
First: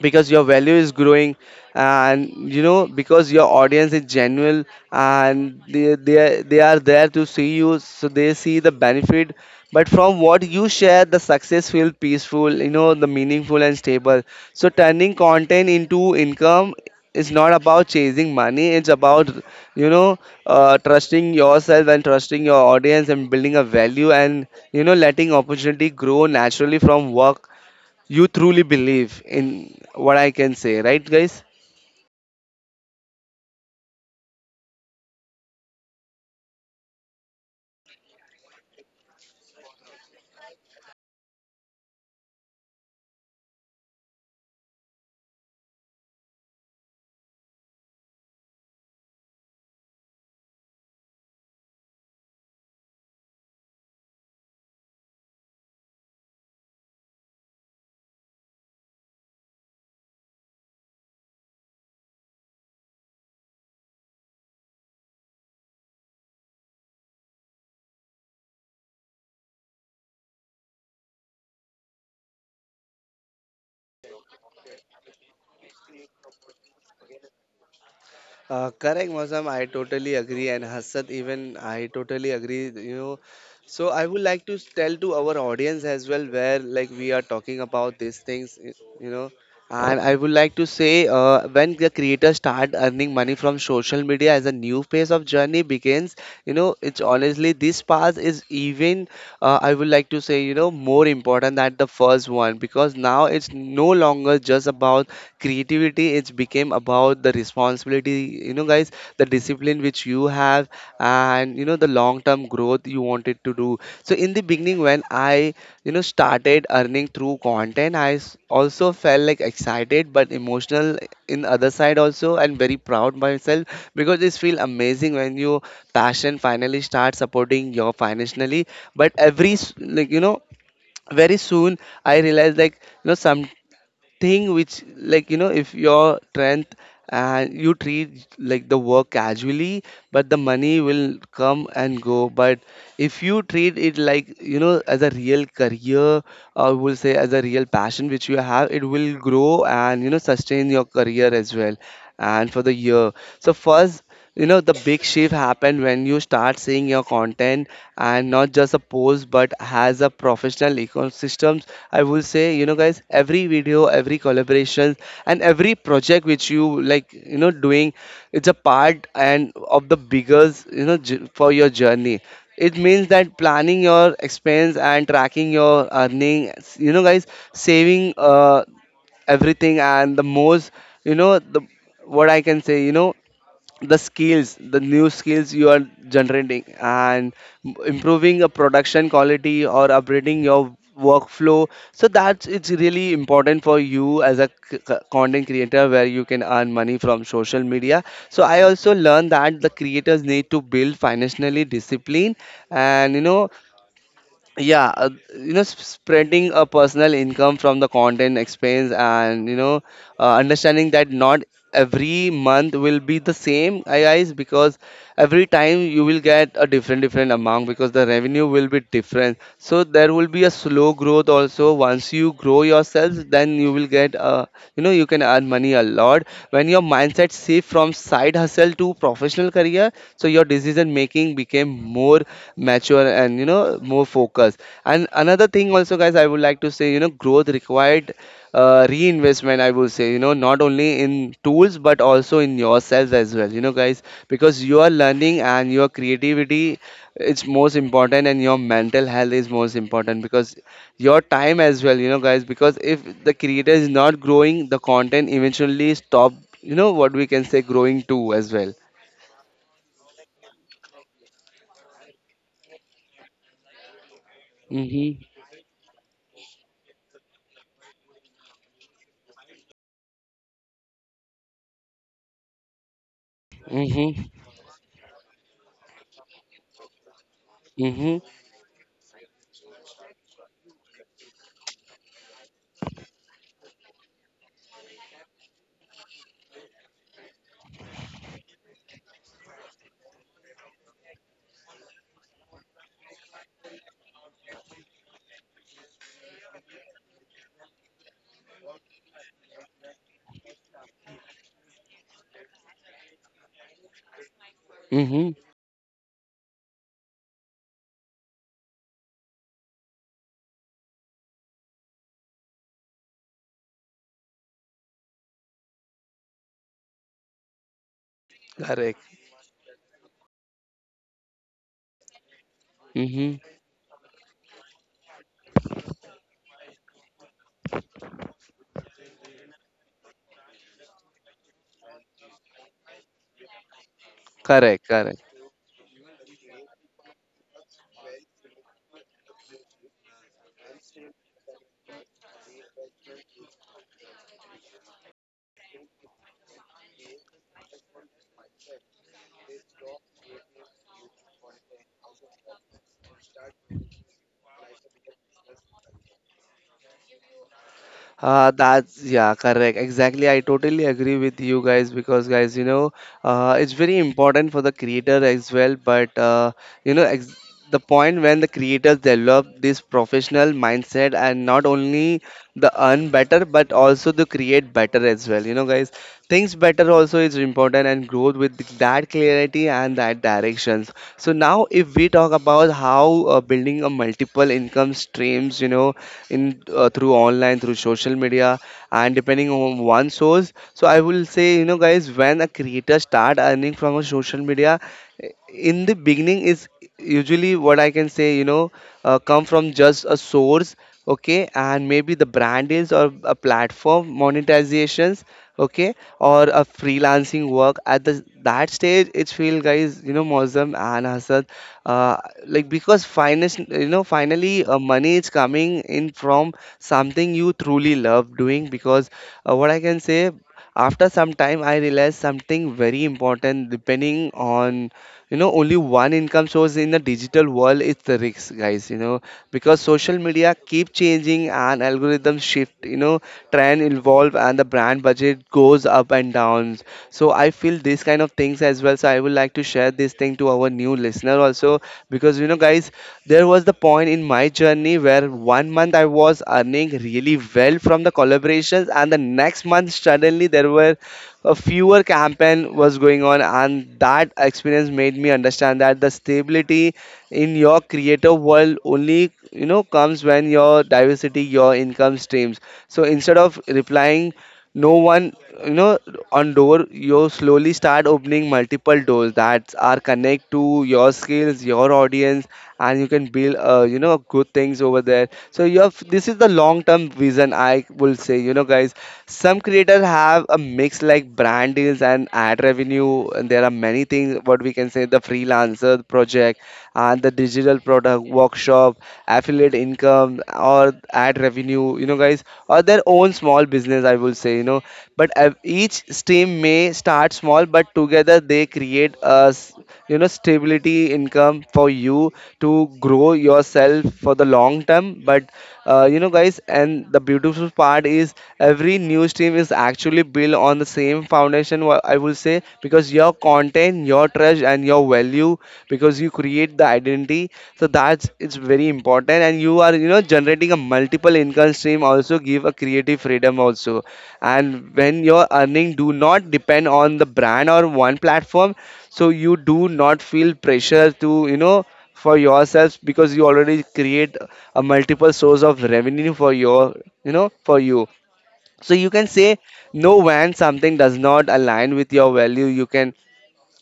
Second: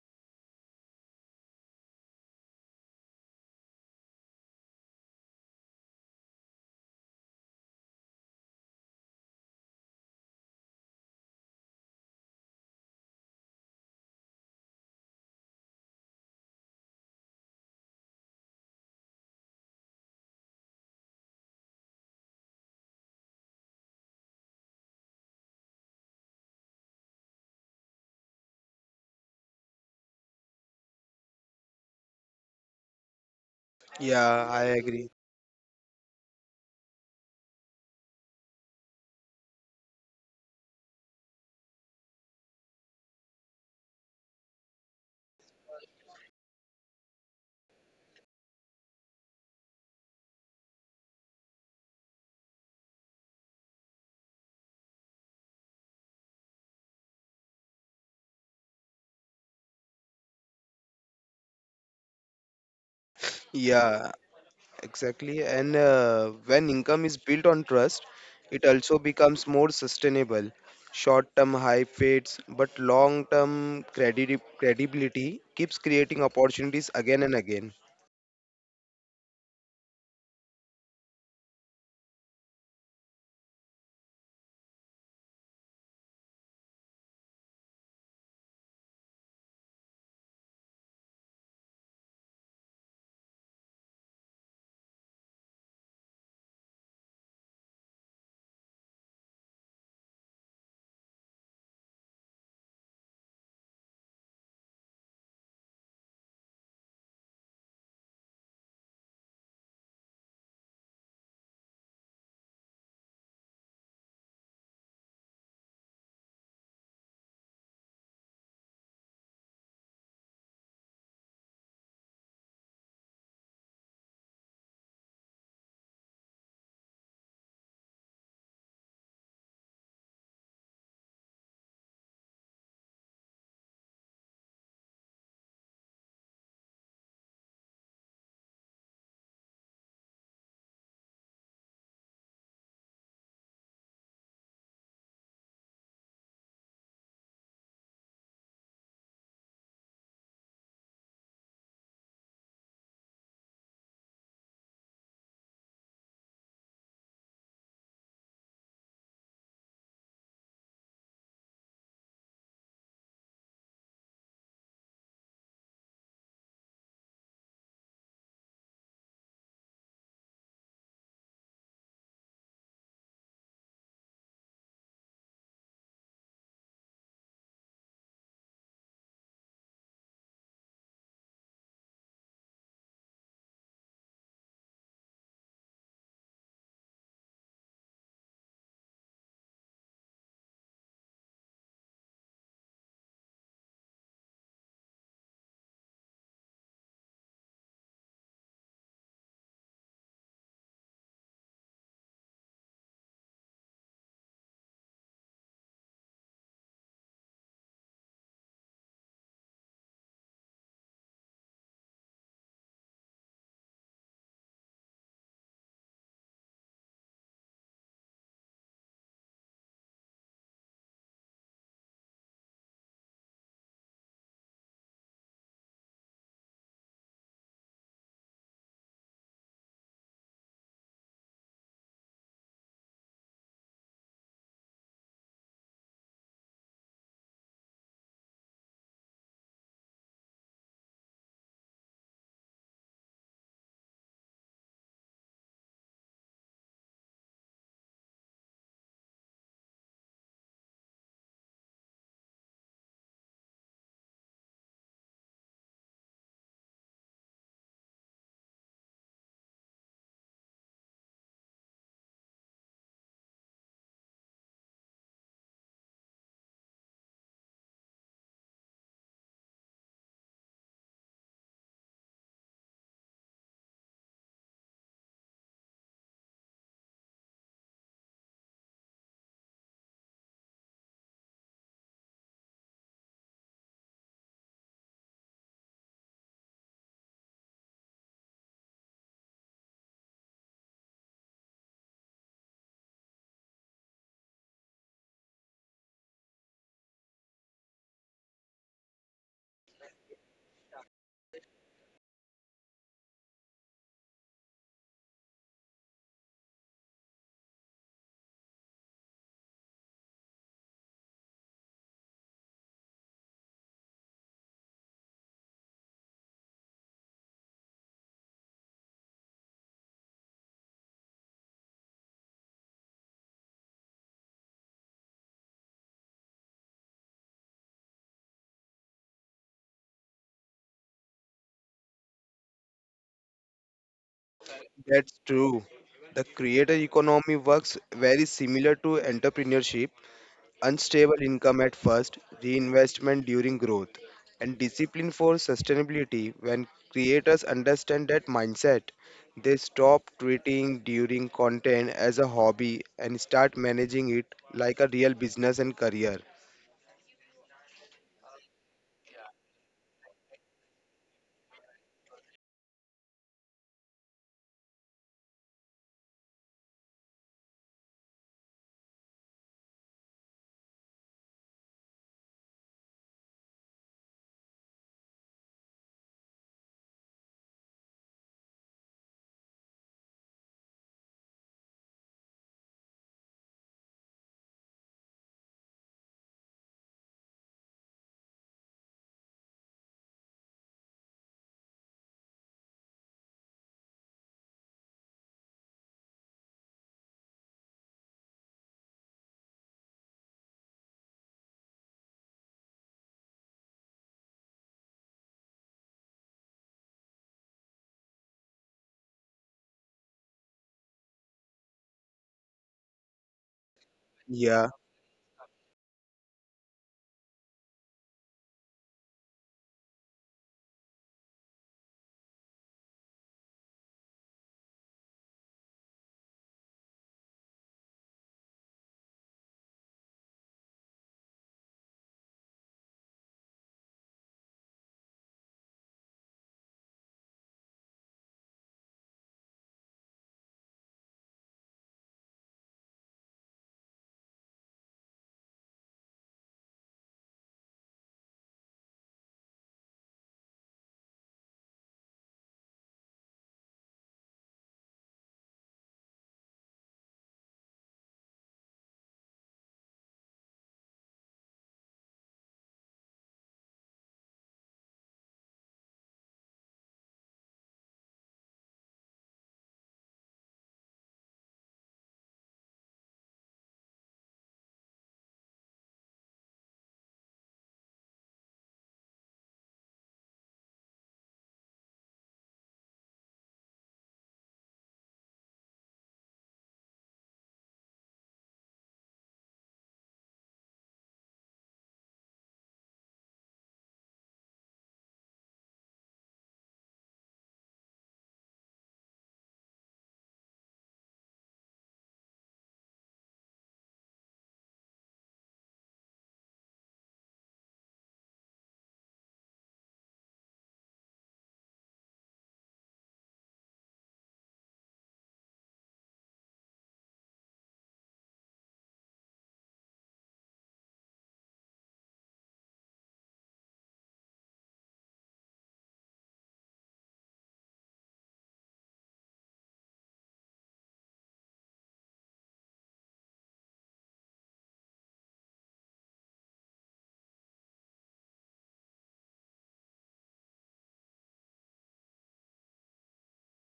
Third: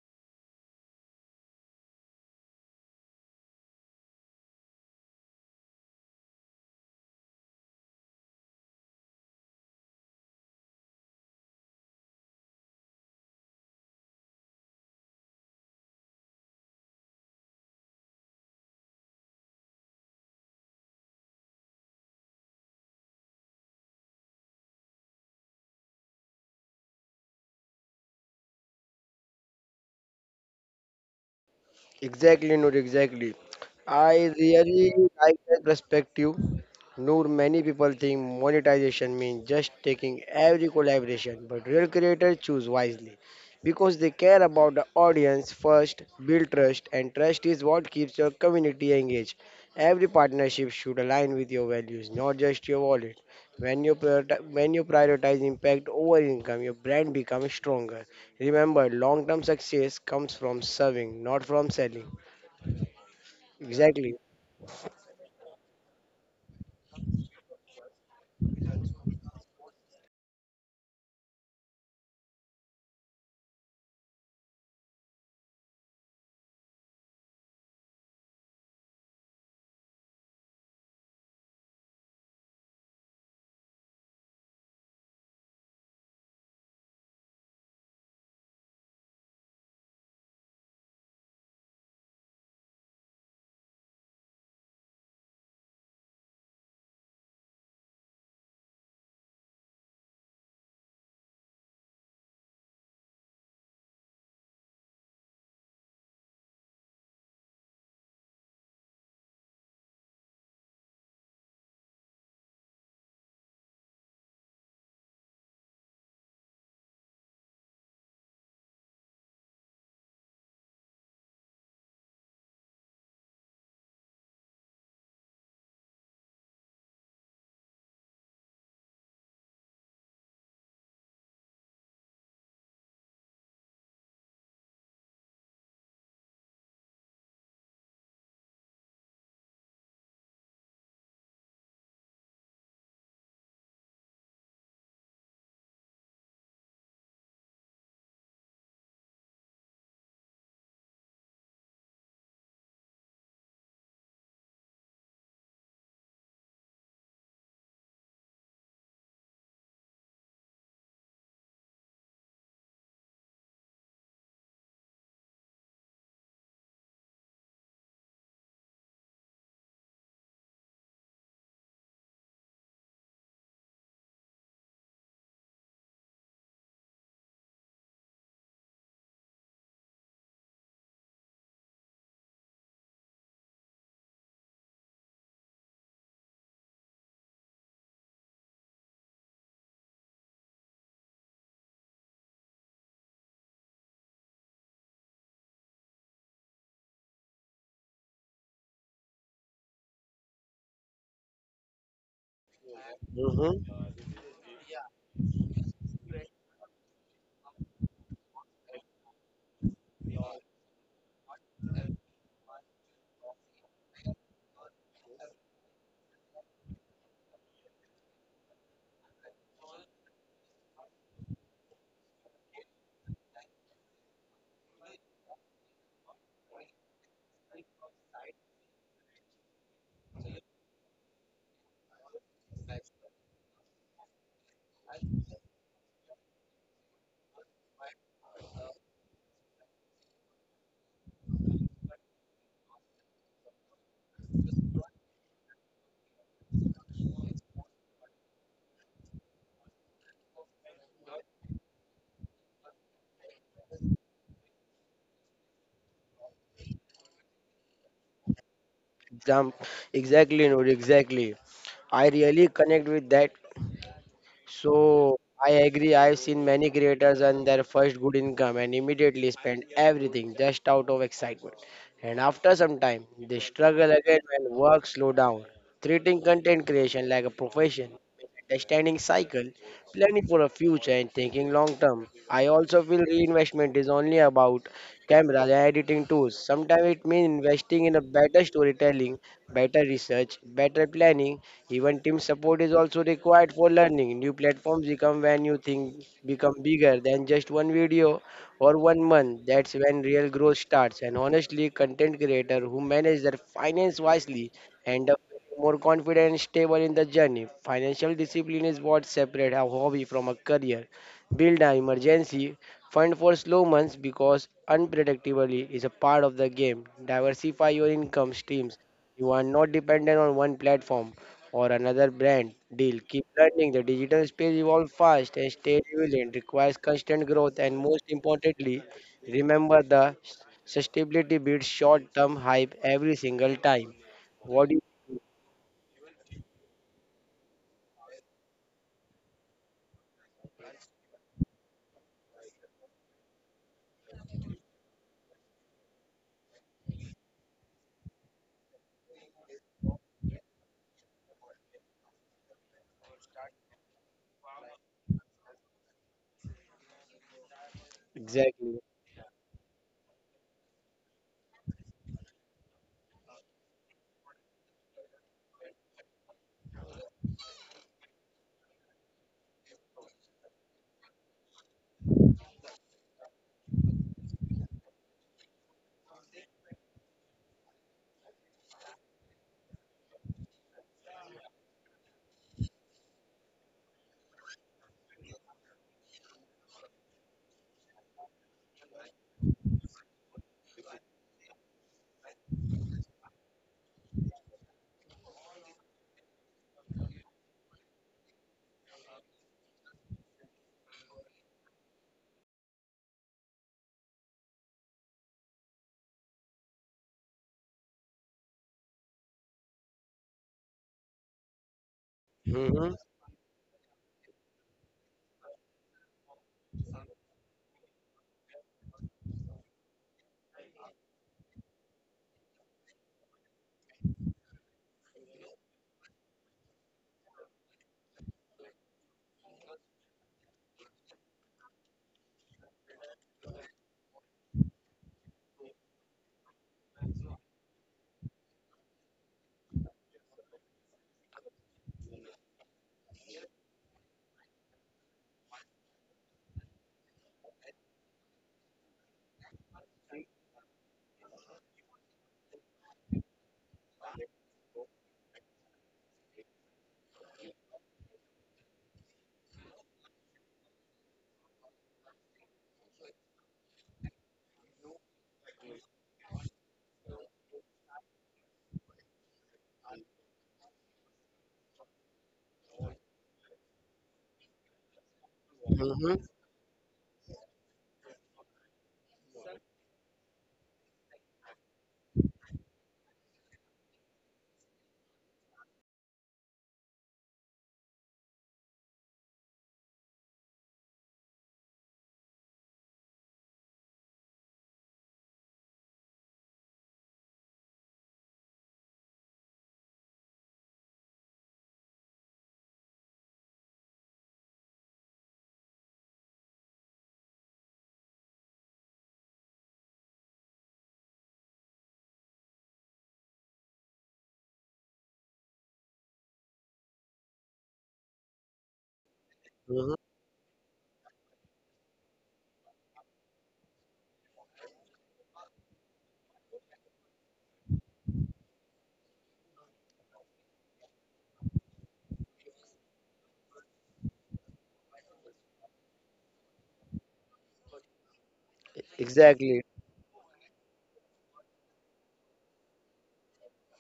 S1: because your value is growing, and you know because your audience is genuine, and they, they are- they are there to see you, so they see the benefit. But from what you share, the success feels peaceful, you know the meaningful and stable. So turning content into income is not about chasing money. It's about, you know uh, trusting yourself and trusting your audience and building a value and, you know letting opportunity grow naturally from work you truly believe in, what I can say, right, guys?
S2: Exactly, Noor, exactly. I
S3: Yeah, I
S2: really
S3: agree.
S2: like that perspective. Noor, many people think monetization means just taking every collaboration, but real creators choose wisely because they care about the audience first, build trust, and trust is what keeps your community engaged. Every partnership should align with your values, not just your wallet. When you, prioritize, when you prioritize impact over income, your brand becomes stronger. Remember, long term success comes from serving, not from selling.
S3: Yeah,
S2: Exactly.
S3: exactly, and uh, when income is built on trust, it also becomes more sustainable. Short-term hype fades, but long-term credi credibility keeps creating opportunities again and again.
S1: Uh, correct, Mozam. I totally agree, and Hassad, even I totally agree. You know, so I would like to tell to our audience as well, where, like, we are talking about these things. y- You know, And I would like to say, uh, when the creators start earning money from social media, as a new phase of journey begins, you know, it's honestly this path is even, uh, I would like to say, you know, more important than the first one, because now it's no longer just about creativity. It's became about the responsibility, you know, guys, the discipline which you have, and you know, the long-term growth you wanted to do. So in the beginning, when I you know started earning through content, i s- also felt like excited but emotional in other side also, and very proud myself, because it feel amazing when your passion finally start supporting your financially. But every s- like you know very soon I realized like you know some thing which like you know if your strength, and you treat like the work casually, but the money will come and go. But if you treat it like you know as a real career, or we'll say as a real passion which you have, it will grow and you know sustain your career as well and for the year. So first, you know, the big shift happened when you start seeing your content and not just a post, but has a professional ecosystems. I will say, you know, guys, every video, every collaboration, and every project which you like, you know, doing, it's a part and of the biggest, you know, j- for your journey. It means that planning your expense and tracking your earning, you know, guys, saving. Uh, everything. And the most, you know the what I can say you know the skills, the new skills you are generating, and m- improving a production quality or upgrading your workflow. So that's it's really important for you as a c- c- content creator where you can earn money from social media. So I also learned that the creators need to build financially discipline. And you know,
S2: Mm-hmm.
S1: yeah, uh, you know, sp- spreading a personal income from the content expense. And you know, uh, understanding that not every month will be the same, I guys, because every time you will get a different different amount because the revenue will be different. So there will be a slow growth also. Once you grow yourself, then you will get, uh, you know you can earn money a lot when your mindset shift from side hustle to professional career. So your decision making became more mature, and you know, more focused. And another thing also, guys, I would like to say, you know, growth required uh, reinvestment. I would say, you know, not only in tools but also in yourself as well, you know, guys, because your learning and your creativity, it's most important, and your mental health is most important, because your time as well, you know, guys, because if the creator is not growing, the content eventually stop, you know, what we can say, growing too as well.
S2: Exactly, Noor, exactly. I really connect with that.
S1: Mhm.
S2: So I agree. I've seen many creators earn their first good income and immediately spend everything just out of excitement. And after some time, they struggle
S1: Mhm.
S2: again when work slow down. Treating content creation like a profession,
S1: Mhm.
S2: understanding cycle, planning for a future, and thinking long term. I also feel reinvestment is only about cameras and editing tools. Sometimes it means investing in a better storytelling, better research, better planning even team support is also required for learning. New platforms become when you think become bigger than just one video or one month. That's when real growth starts. And honestly, content creator who manage their finance wisely end up
S1: Mhm.
S2: more confident and stable in the journey. Financial discipline is what separates a hobby from a career. Build an emergency fund for slow months because unpredictability is a part of the game. Diversify your income streams.
S1: Correct.
S2: You are not dependent on one platform or another brand deal. Keep
S1: Mhm.
S2: learning. The digital space evolves fast and stay resilient, requires constant growth, and most importantly, remember the sustainability beats short term hype every single time. What do you
S1: Correct,
S3: That's
S1: correct.
S3: true. The creator economy works very similar to entrepreneurship. Unstable income at first, reinvestment during growth, and discipline for sustainability. When creators understand that mindset, they stop treating during content as a hobby and start managing it like a real business and career.
S1: Uh,
S2: exactly?
S1: that's, yeah, correct, exactly, I totally agree with you guys. Because guys, you know, uh, it's very important for the creator as well. But uh, you know ex- the point when the creators develop this professional mindset, and not only the earn better but also the create better as well, you know, guys, things better also is important, and growth with that clarity and that directions. So now if we talk about how, uh, building a multiple income streams, you know, in uh, through online, through social media, and depending on one source. So I will say, you know, guys, when a creator start earning from a social media, in the beginning is usually, what I can say you know uh, come from just a source. Okay. And maybe the brand is, or a platform monetizations. Okay. Or a freelancing work, at the that stage it's feel, guys, you know, Mozam and Hasad, uh, like,
S2: Mm-hmm,
S1: because finance, you know, finally,
S3: Yeah,
S1: uh, money is coming in from something you truly love doing. Because uh, what I can say, after some time I realized something very important. Depending on, you know, only one income source in the digital world is the risk, guys, you know, because social media keep changing, and algorithms shift, you know, trend evolve, and the brand budget goes up and down. So I feel these kind of things as well. So I would like to share this thing to our new listener also, because you know, guys, there was the point in my journey where one month I was earning really well from the collaborations, and the next month suddenly there were a fewer campaign was going on, and that experience made me understand that the stability in your creative world only, you know, comes when your diversity your income streams. So instead of replying no one, you know, on door, you slowly start opening multiple doors that are connect to your skills, your audience, and you can build, uh, you know good things over there. So you have
S2: mm-hmm,
S1: this is the long term vision, I will say, you know, guys, some creators have a mix like brand deals and ad revenue, and there are many things, what we can say, the freelancer project and the digital product workshop, affiliate income, or ad revenue, you know, guys, or their own small business, I will say, you know. But uh, each stream may start small but together they create a s- you know stability income for you to grow yourself for the long term but uh, you know, guys, and the beautiful part is every news team is actually built on the same foundation, wha- I will say, because your content, your trust, and your value, because you create the identity. So that's it's very important. And you are,
S2: mm-hmm.
S1: you know, generating a multiple income stream, also give a creative freedom also. And when your earning do not depend on the brand or one platform, so you do not feel pressure to, you know, for yourselves, because you already create a multiple source of revenue for your, you know, for you. So you can say
S2: Exactly.
S1: no when something does not align with your value. You can,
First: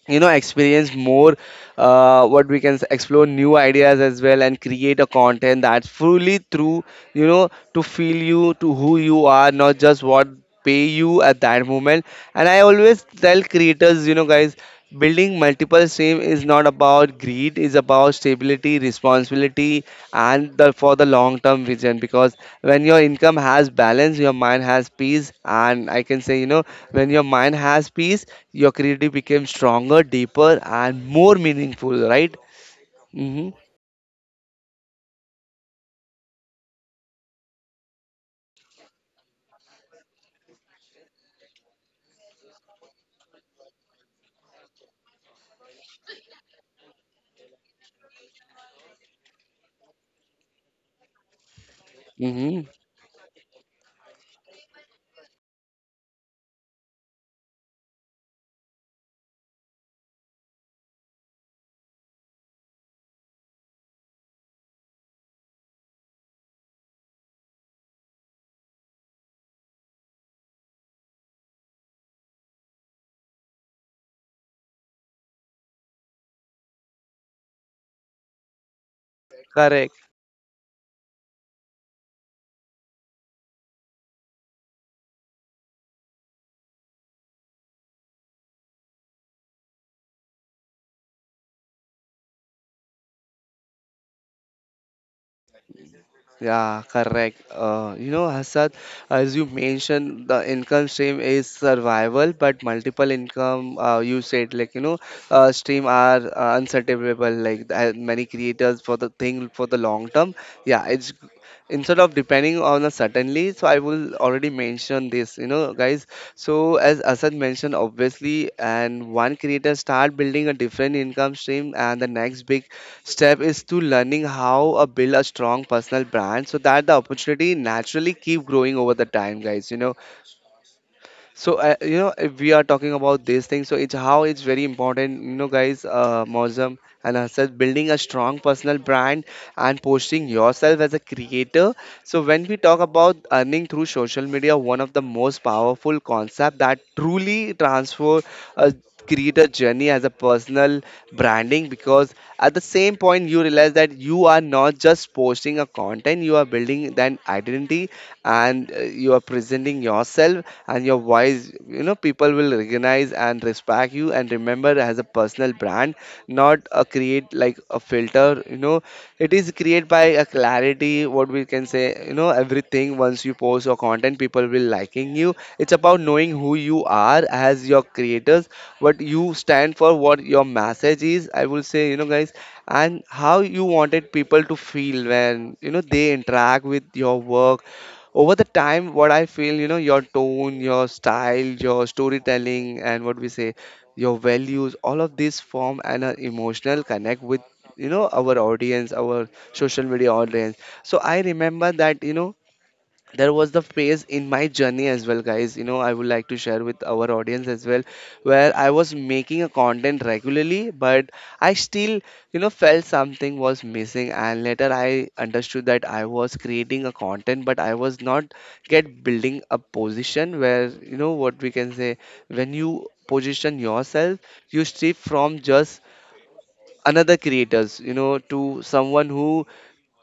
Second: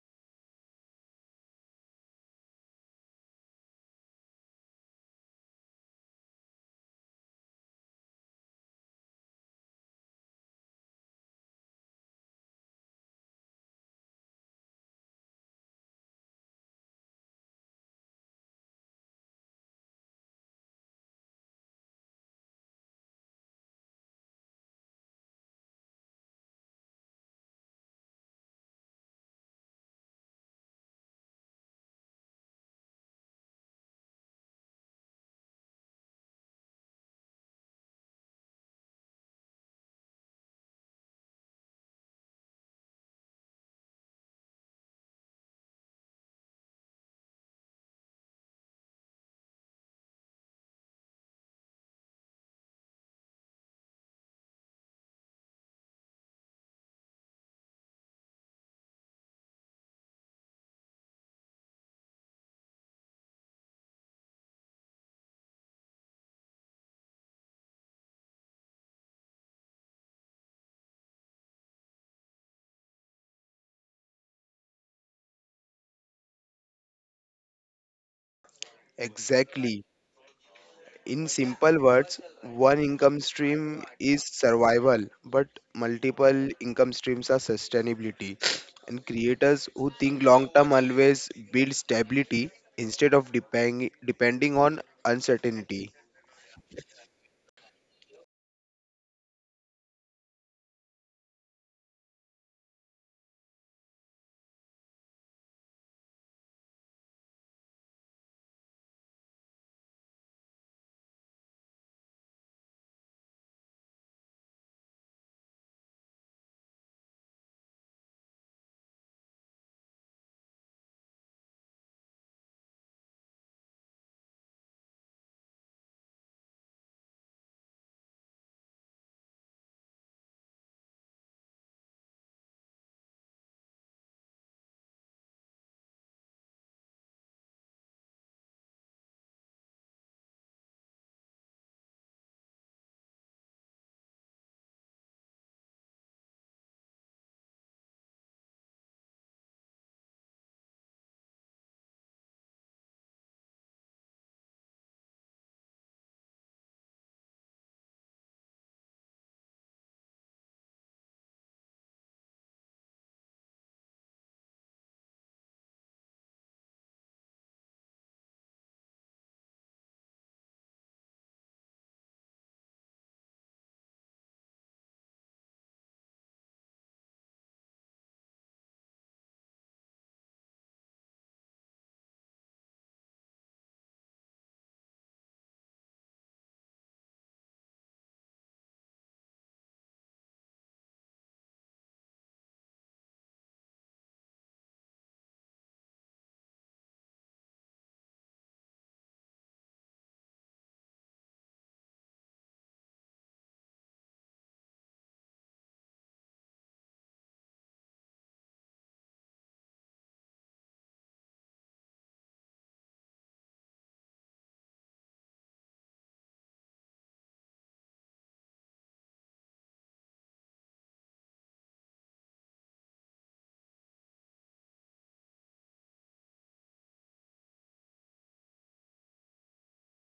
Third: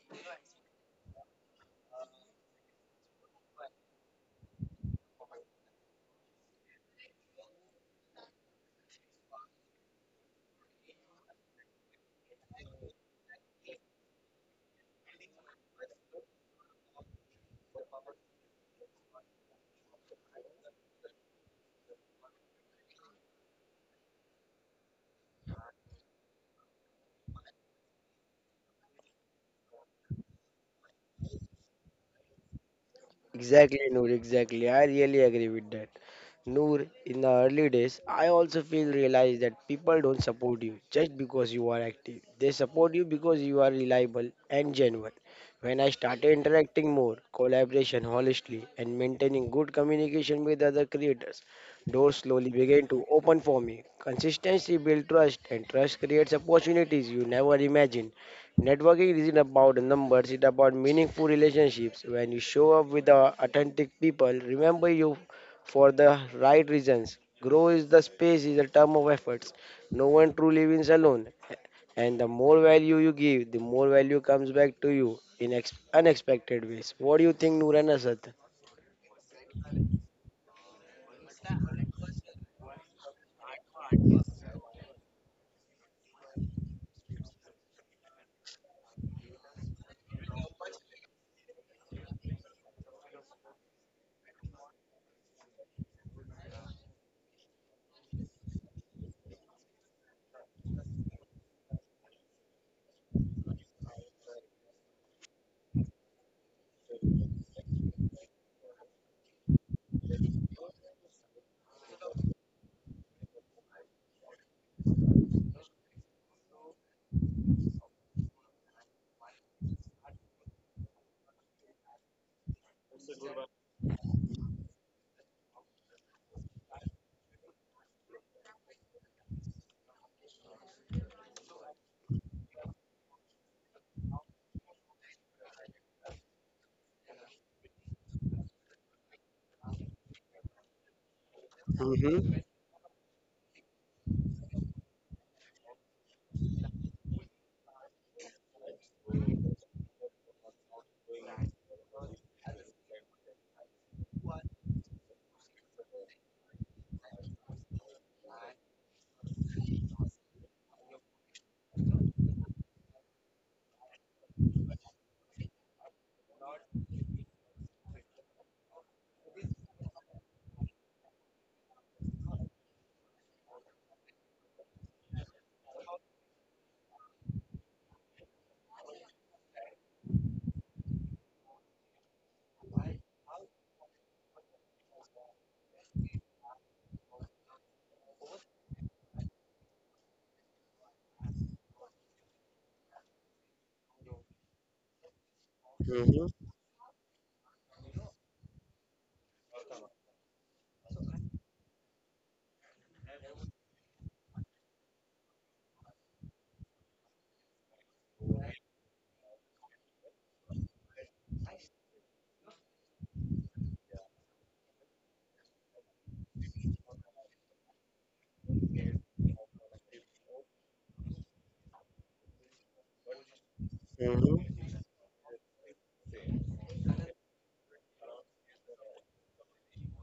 S1: you know, experience more, uh, what we can s- explore new ideas as well, and create a content that's fully through, you know, to feel you to who you are, not just what pay you at that moment. And I always tell creators, you know, guys, building multiple stream is not about greed. Is about stability, responsibility, and the, for the long term vision. Because when your income has balance, your mind has peace. And I can say, you know, when your mind has peace, your creativity becomes stronger, deeper, and more meaningful, right? Mm-hmm.
S2: Exactly, Noor, exactly. I really agree with that. Noor, in the early days, I also feel realized that people don't support you just because you are active. They support you because you are reliable and genuine. When I started interacting more, collaboration honestly, and maintaining good communication with other creators, doors slowly
S1: Mm-hmm.
S2: began to open for me. Consistency builds trust, and trust creates opportunities you never imagined. Networking isn't about numbers, it's about meaningful relationships. When you show up with the authentic people, remember you for the right reasons. Grow is the space, is a term of efforts. No one truly wins alone. And the more value you give, the more value comes back to you in ex- unexpected ways. What do you think, Noor and Asad?
S3: exactly.
S1: Correct.
S3: In simple words, one income stream is survival, but multiple income streams are sustainability. And creators who think long term always build stability instead of depending depending on uncertainty.
S1: Yeah, correct. Uh, you know, Hassad, as you mentioned, the income stream is survival, but multiple income, uh, you said, like, you know, uh, stream are uh, uncertainable, like the- uh, many creators for the thing for the long term. Yeah, it's g- instead of depending on a certainly, so I will already mention this, you know, guys. So as Asad mentioned, obviously, and one creator start building a different income stream, and the next big step is to learning how to build a strong personal brand, so that the opportunity naturally keep growing over the time, guys, you know. So uh, you know if we are talking about these things. So it's how it's very important, you know, guys. Uh, Mozam and Asad, building a strong personal brand and posting yourself as a creator. So
S2: Mm-hmm.
S1: when we talk about earning through social media, one of the most powerful concept that truly transfer a creator journey as a personal branding, because at the same point you realize that you are not just posting a content, you are building an identity. And uh, you are presenting yourself and your voice, you know, people will recognize and respect you and remember as a personal brand, not a create like a filter, you know, it is created by a clarity, what we can say, you know, everything once you post your content, people will liking you, it's about knowing who you are as your creators, what you stand for, what your message is, I will say, you know, guys, and how you wanted people to feel when, you know, they interact with your work. Over the time, what I feel, you know, your tone, your style, your storytelling, and what we say your values, all of these form an uh,
S2: Mm-hmm.
S1: emotional connect with, you know, our audience, our social media audience. So I remember that, you know, there was the phase in my journey as well, guys, you know, I would like to share with our audience as well, where I was making a content regularly, but I still, you know, felt something was missing. And later I understood that I was creating a content but I was not get building a position, where, you know, what we can say, when you position yourself, you
S2: Mm-hmm.
S1: strip from just another creators, you know, to someone who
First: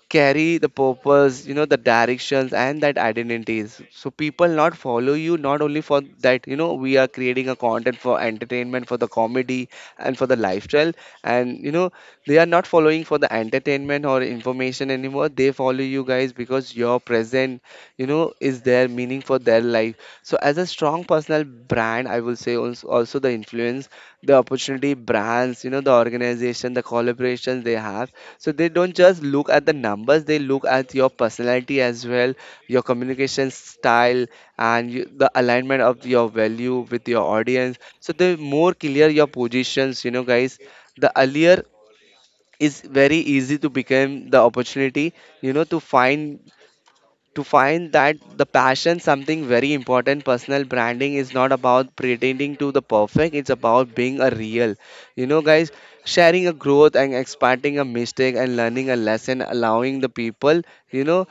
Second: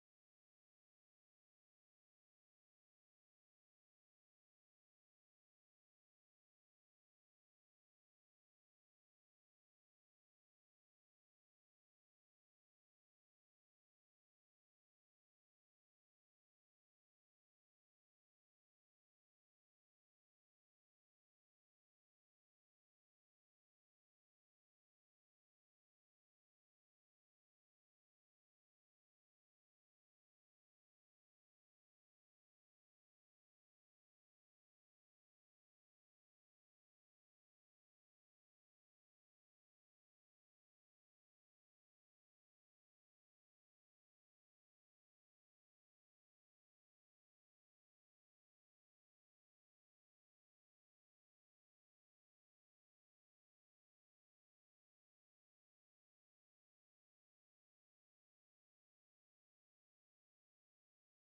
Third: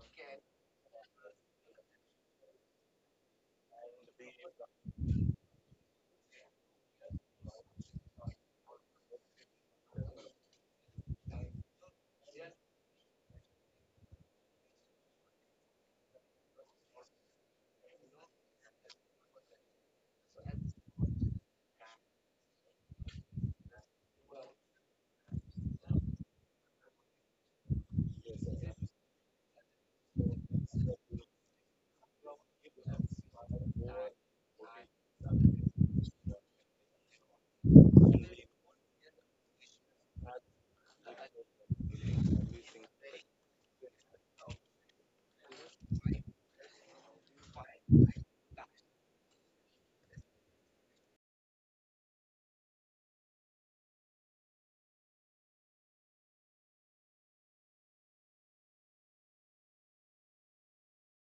S1: carry the purpose, you know, the directions and that identities. So people not follow you not only for that, you know, we are creating a content for entertainment, for the comedy and for the lifestyle. And you know, they are not following for the entertainment or information anymore. They follow you guys because your present, you know, is their meaning for their life. So as a strong personal brand, I will say, als- also the influence, the opportunity brands, you know, the organization, the collaborations they have, so they don't just look at the numbers, they look at your personality as well, your communication style, and you, the alignment of your value with your audience. So the more clear your positions, you know, guys, the earlier is very easy to become the opportunity, you know, to find to find that the passion something very important personal branding is not about pretending to the perfect. It's about being a real, you know guys sharing a growth and expanding a mistake and learning a lesson allowing the people, you know,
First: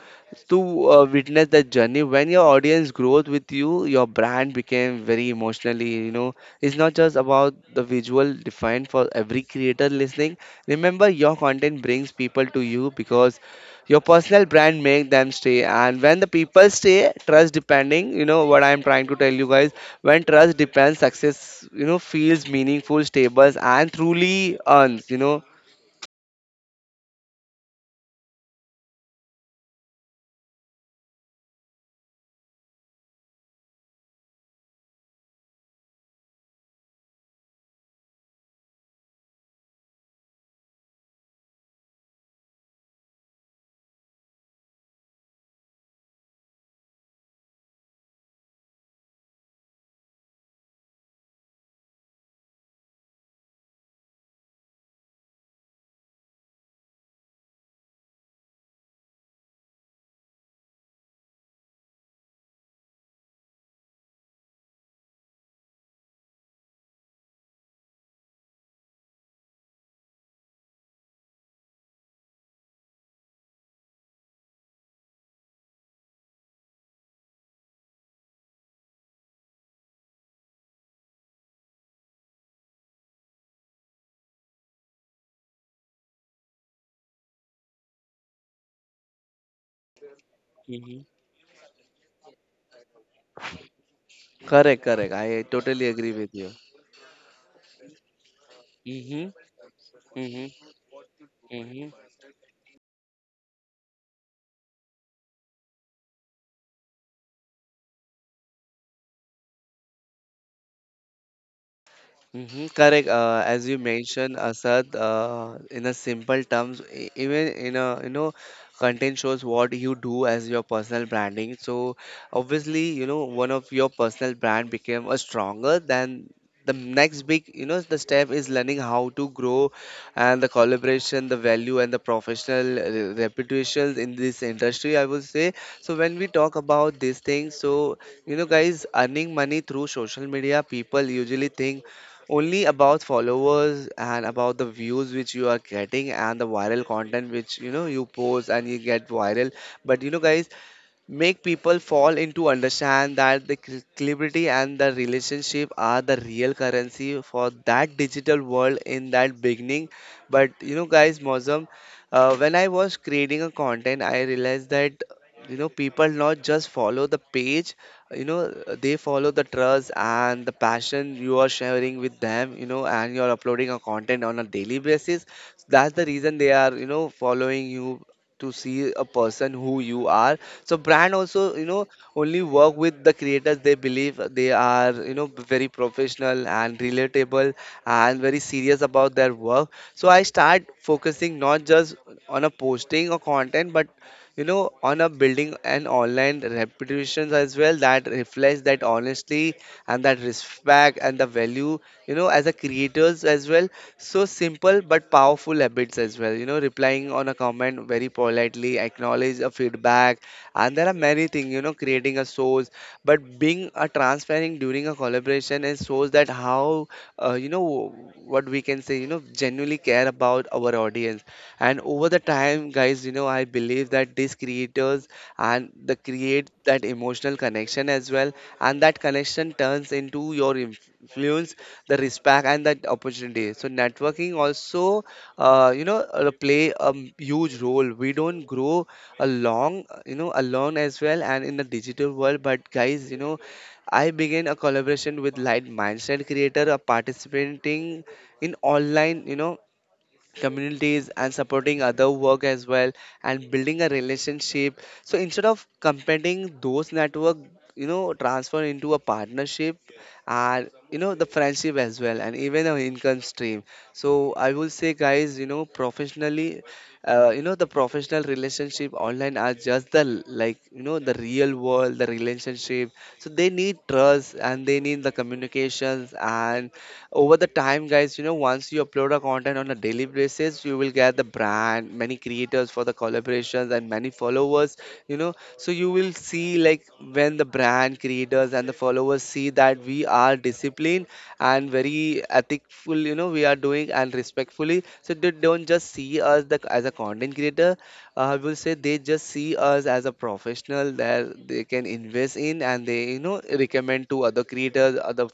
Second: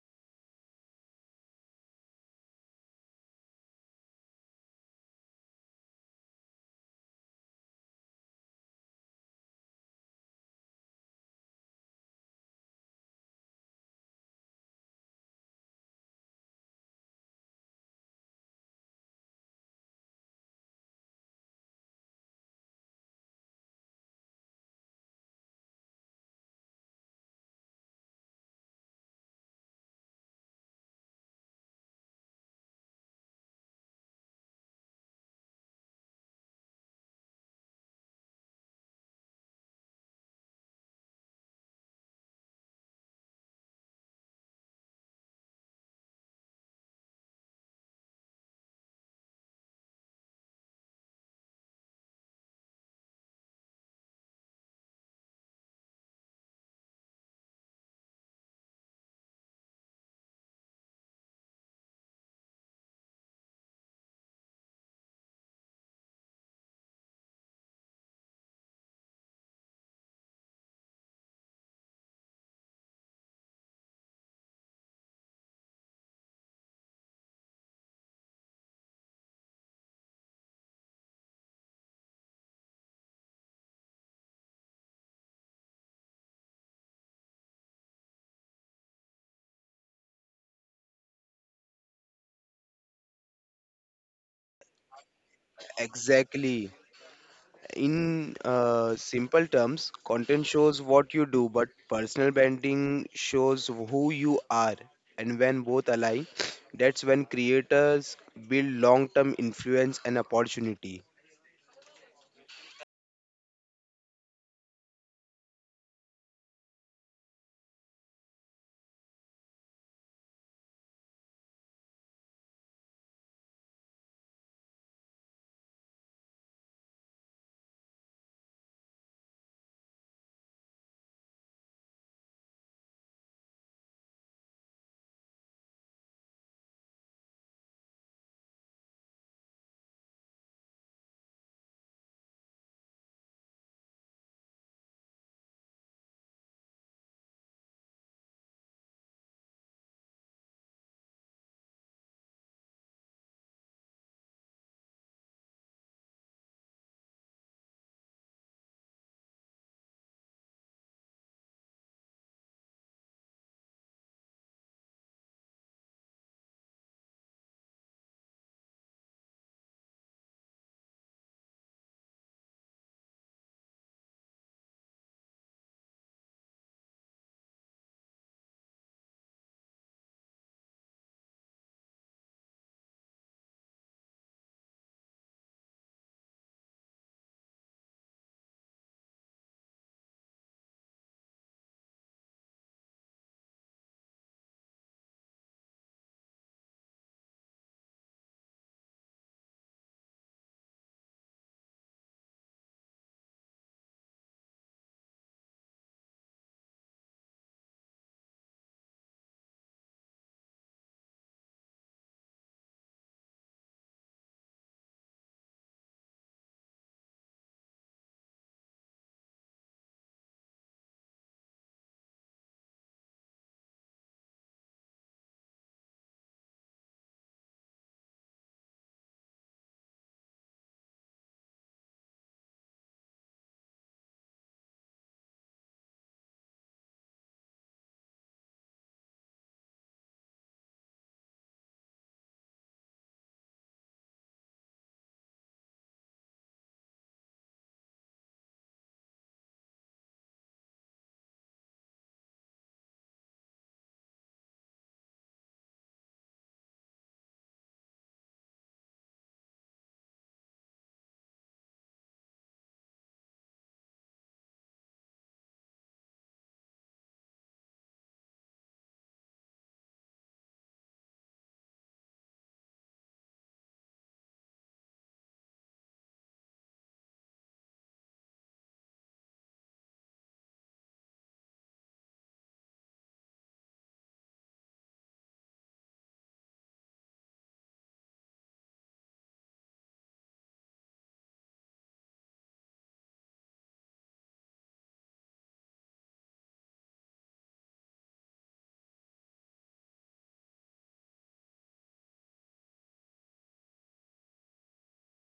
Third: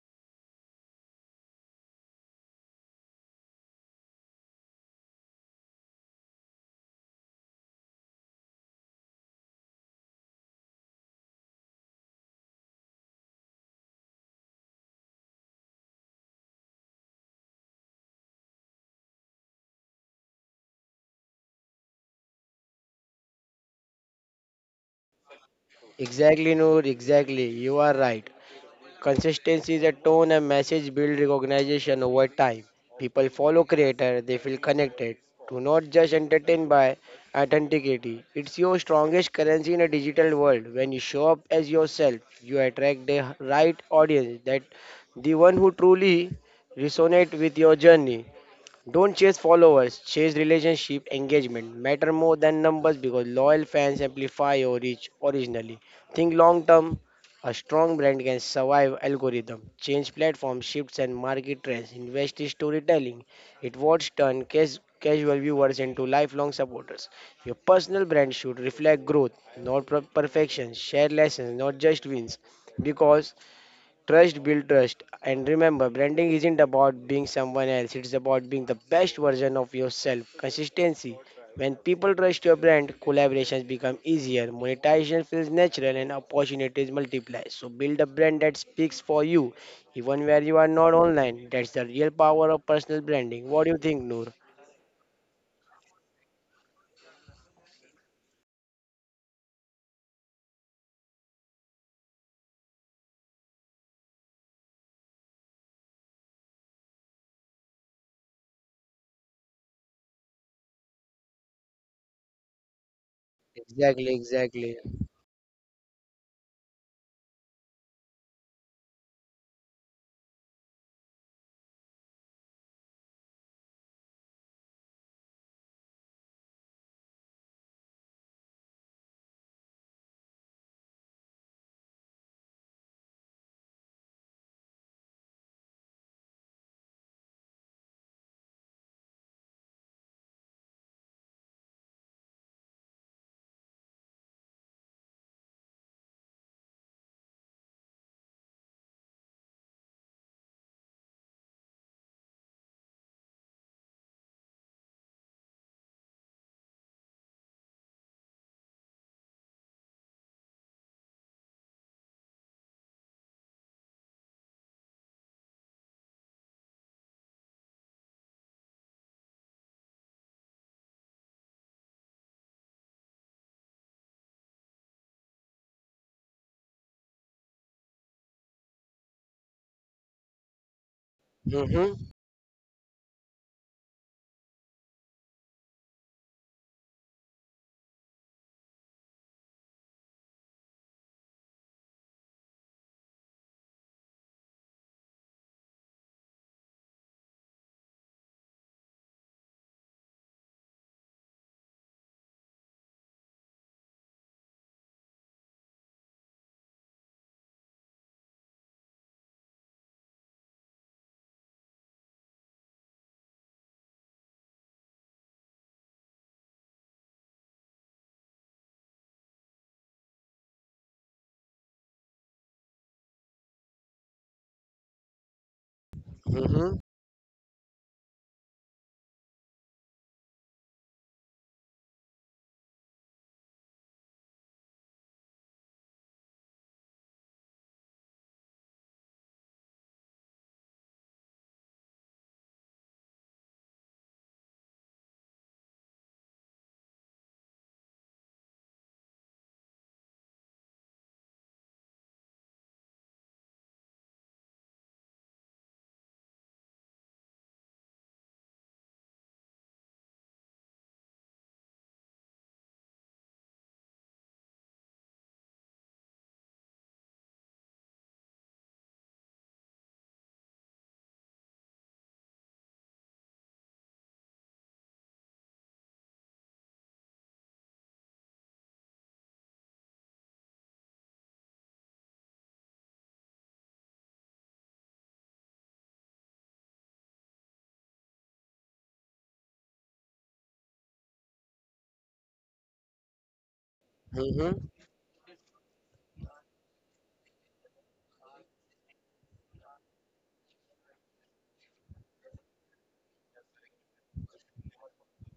S1: to uh, witness the journey. When your audience grows with you your brand became very emotionally, you know, it's not just about the visual defined for every creator listening. Remember your content brings people to you because your personal brand make them stay, and when the people stay trust depending, you know what I'm trying to tell you guys. When trust depends success, you know, feels meaningful stable and truly earns, you know
S2: Exactly, Noor. Exactly. You are right. Consistency is a tone and message build recognition over time. People follow creator, they feel connected. Do not just entertain by authenticity. It's your strongest currency in a digital world. When you show up as yourself, you attract the right audience that the one who truly resonate with your journey. Don't chase followers, chase relationship engagement. Matter more than numbers because loyal fans amplify your reach originally. Think long term. A strong brand can survive algorithm, change platform shifts and market trends, invest in storytelling. It what's turn cas- casual viewers into lifelong supporters. Your personal brand should reflect growth, not per- perfection. Share lessons, not just wins. Because trust build trust. And remember, branding isn't about being someone else, it's about being the best version of yourself. Consistency. When people trust your brand, collaborations become easier, monetization feels natural, and opportunities multiply. So build a brand that speaks for you, even where you are not
S1: hmm
S2: online. That's the real power of personal branding. What do you think, Noor?
S1: Correct, correct, I totally agree with you.
S3: Exactly. In uh,
S1: Mm-hmm.
S3: simple terms, content shows what you do, but
S1: Mm-hmm.
S3: personal branding shows who you are. And when both align, that's when creators build long term influence and opportunity.
S1: Hmm. Correct. Uh, as you
S2: Exactly,
S1: mentioned,
S2: exactly.
S1: Asad, uh, in a simple terms, e- even in a, you know, content shows what you do as your personal branding. So obviously, you know, one of your personal brand became a stronger than the next big, you know, the step is learning how to grow and the collaboration the value and the professional uh, reputations in this industry, I would say. So when we talk about these things, so you know guys, earning money through social media people usually think only about followers and about the views which you are getting and the viral content which, you know, you post and you get viral. But you know guys, make people fall into understand that the cl- celebrity and the relationship are the real currency for that digital world in that beginning. But you know guys, Mozam, uh, when I was creating a content I realized that, you know, people not just follow the page, you know, they follow the trust and the passion you are sharing with them, you know, and you're uploading a content on a daily basis. That's the reason they are, you know, following you to see a person who you are. So brand also, you know,
S2: Mm-hmm,
S1: only work with the creators they believe they are, you know, very professional and relatable and very serious about their work. So I start focusing not just on a posting or content but, you know, on a building an online reputations as well that reflects that honesty and that respect and the value, you know, as a creators as well. So simple but powerful habits as well. You know, replying on a comment very politely, acknowledge a feedback, and there are many things. You know, creating a source, but being a transparent during a collaboration and shows that how uh, you know what we can say. You know, genuinely care about our audience, and over the time, guys, you know, I believe that these creators and the create
S2: mm-hmm,
S1: that emotional connection as well, and that connection turns into your influence the respect and that opportunity. So networking also, uh, you know, uh, play a m- huge role. We don't grow along, uh, you know, alone as well, and in the digital world. But guys, you know, I began a collaboration with Light Mindset Creator, a participating in online, you know, communities and supporting other work as well and building a relationship. So instead of competing those network, you know, transfer into a partnership and, you know, the friendship as well and even an income stream. So I will say guys, you know, professionally, uh, you know, the professional relationship online are just the l- like, you know, the real world the relationship. So they need trust and they need the communications, and over the time guys, you know, once you upload a content on a daily basis you will get the brand many creators for the collaborations and many followers, you know, so you will see like when the brand creators and the followers see that we are disciplined and very ethical, you know, we are doing and
S2: mm-hmm.
S1: respectfully, so they don't just see us the, as a content creator, uh, I will say they just see us as a professional that they can invest in and they, you know, recommend to other creators, other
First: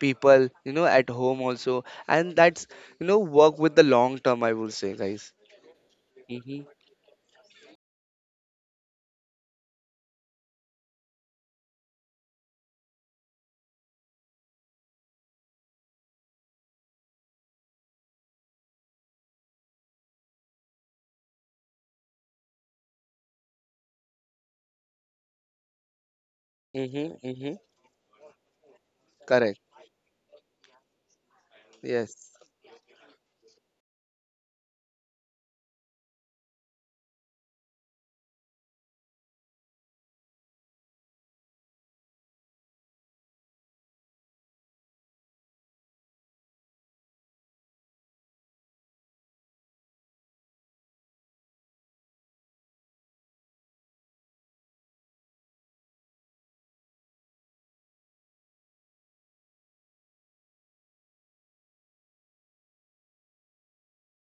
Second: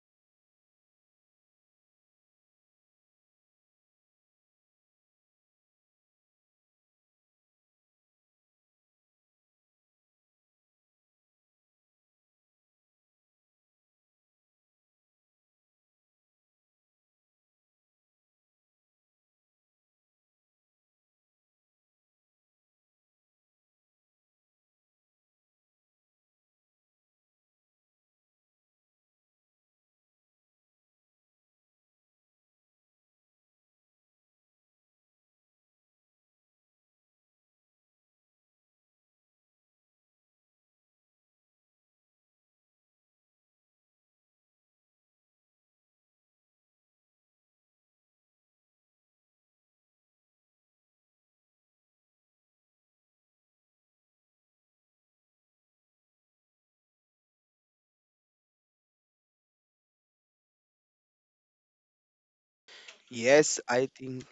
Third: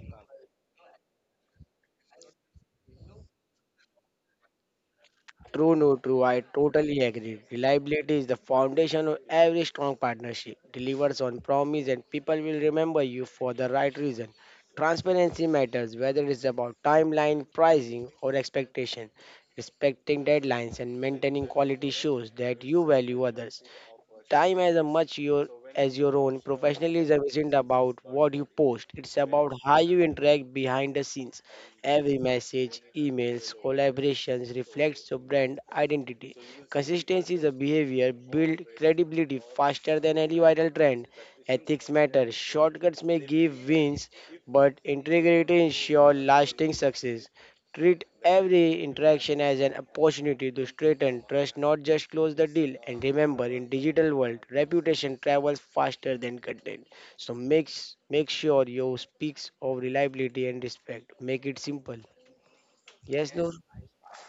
S1: people, you know, at home also. And that's, you know, work with the long term, I would say guys.
S2: True, no, true. I
S1: Mm-hmm,
S2: totally agree. Reliability is the foundation of every strong partnership. Delivers on promise, and people will remember you for the right reason. Transparency matters, whether it's about timeline, pricing, or expectation. Respecting deadlines and maintaining quality shows that you value others. Time as a much your as your own.
S1: mm-hmm,
S2: Professionalism
S1: mm-hmm.
S2: isn't about what you post. It's about
S1: Correct.
S2: how you interact behind the scenes. Every
S1: Yes.
S2: message, emails, collaborations reflects your brand identity. Consistency is a behavior build credibility faster than any viral trend. Ethics matter. Shortcuts may give wins, but integrity ensures lasting success. Treat every interaction as an opportunity to strengthen trust, not just close the deal. And remember, in digital world, reputation travels faster than content. So make make sure you speaks of reliability and respect. Make it simple. Yes, Noor.
S3: Yes, I think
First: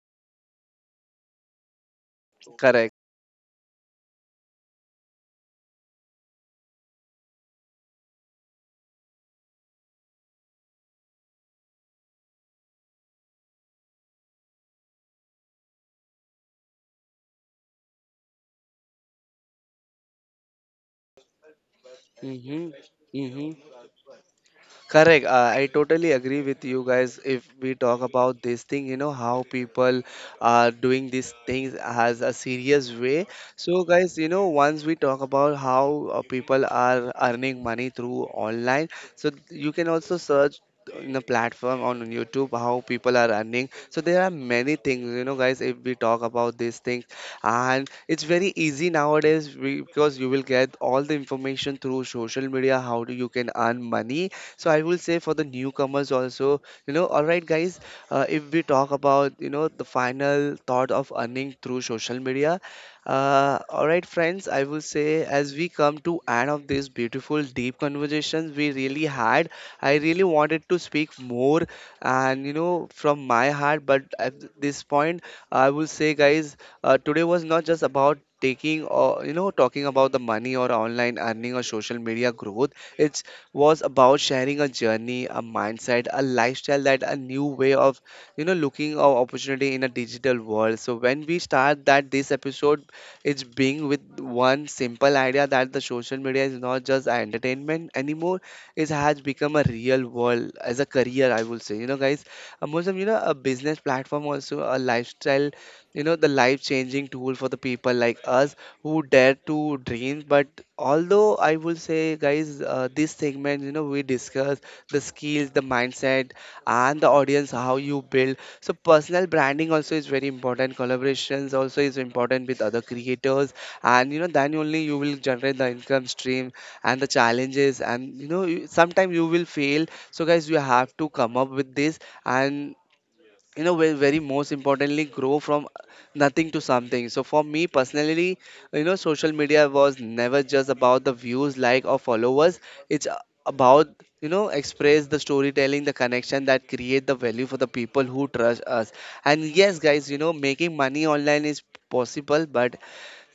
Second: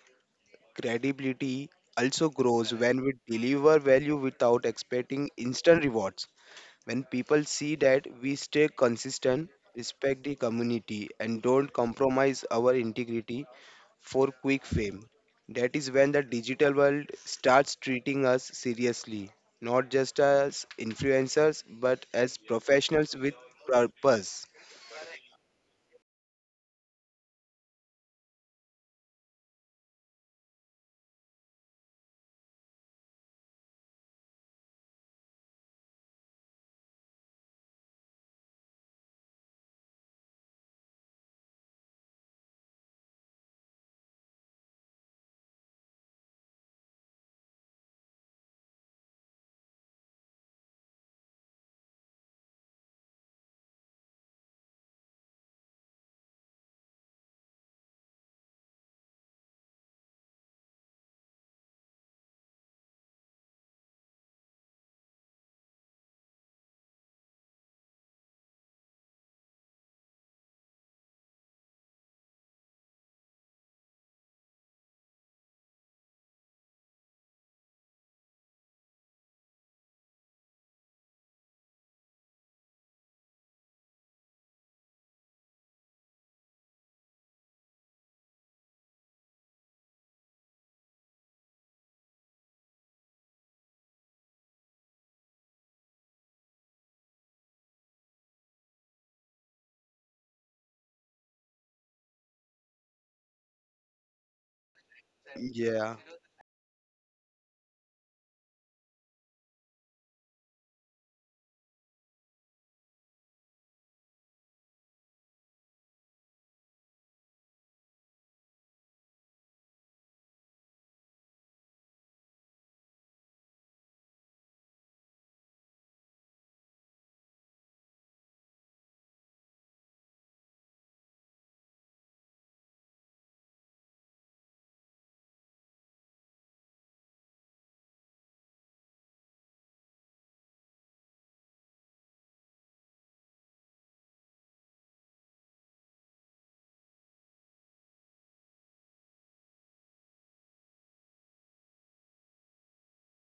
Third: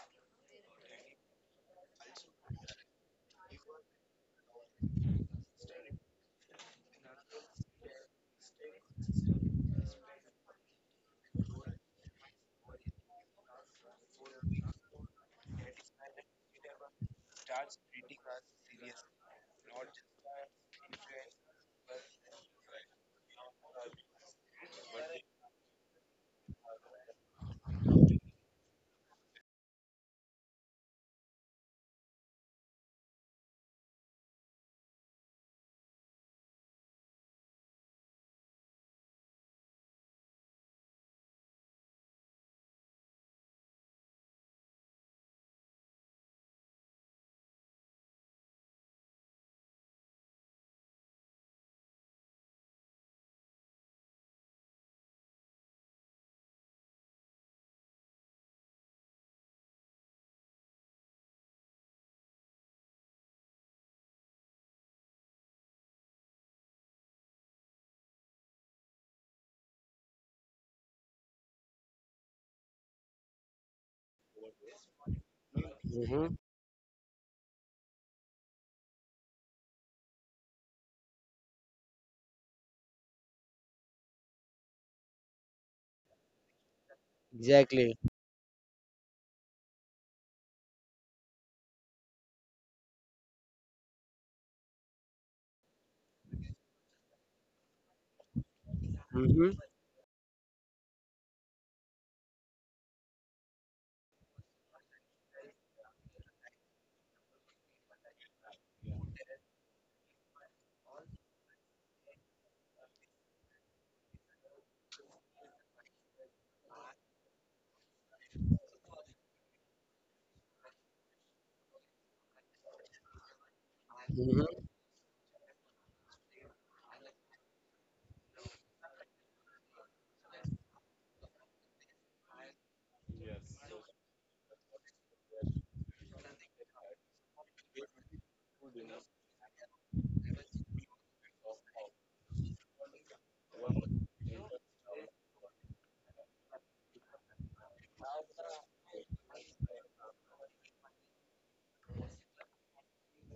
S3: credibility also grows
S1: Correct.
S3: when we deliver value without expecting instant rewards. When people see that we stay consistent, respect the community, and don't compromise our integrity for quick fame, that is when the digital world starts treating us seriously, not just as influencers, but as
S1: Mm-hmm,
S3: professionals with
S1: mm-hmm.
S3: purpose.
S1: Correct. Uh, I totally agree with you guys. If we talk about this thing, you know, how people are doing these things as a serious way. So, guys, you know, once we talk about how uh, people are earning money through online, so you can also search in a platform on YouTube how people are earning. So, there are many things, you know, guys, if we talk about these things, and it's very easy nowadays we, because you will get all the information through social media how do you can earn money. So I will say for the newcomers also, you know, all right guys, uh, if we talk about, you know, the final thought of earning through social media, uh, all right friends, I will say as we come to end of this beautiful deep conversations we really had, I really wanted to speak more and, you know, from my heart, but at th- this point I will say
S2: Hmm.
S1: guys, uh, today was not just about taking or, you know, talking about the money or online earning or social media growth. It's was about sharing a journey, a mindset, a lifestyle, that a new way
S2: Exactly.
S1: of, you know, looking of opportunity in a digital world. So when we start that this episode, it's being with one simple idea that the social media is not just entertainment anymore. It has
S2: Hmm.
S1: become a real world as a career, I would say. You know, guys, a Muslim, you know, a business platform, also a lifestyle,
S3: Yeah,
S1: you know, the life changing tool for the people like us who dare to dream. But although I will say guys, uh, this segment, you know, we discuss the skills, the mindset, and the audience how you build. So personal branding also is very important, collaborations also is important with other creators, and, you know, then
S2: Hmm.
S1: only you will generate the income stream and the challenges. And, you know, you, sometimes you will fail, so guys you have to come up with this, and, you know, very, very most importantly grow from nothing to something. So for me personally, you know, social media was never just about the views like or followers. It's a- about, you know, express the storytelling, the connection that create the value for the people who trust us. And yes guys, you know, making money online is possible but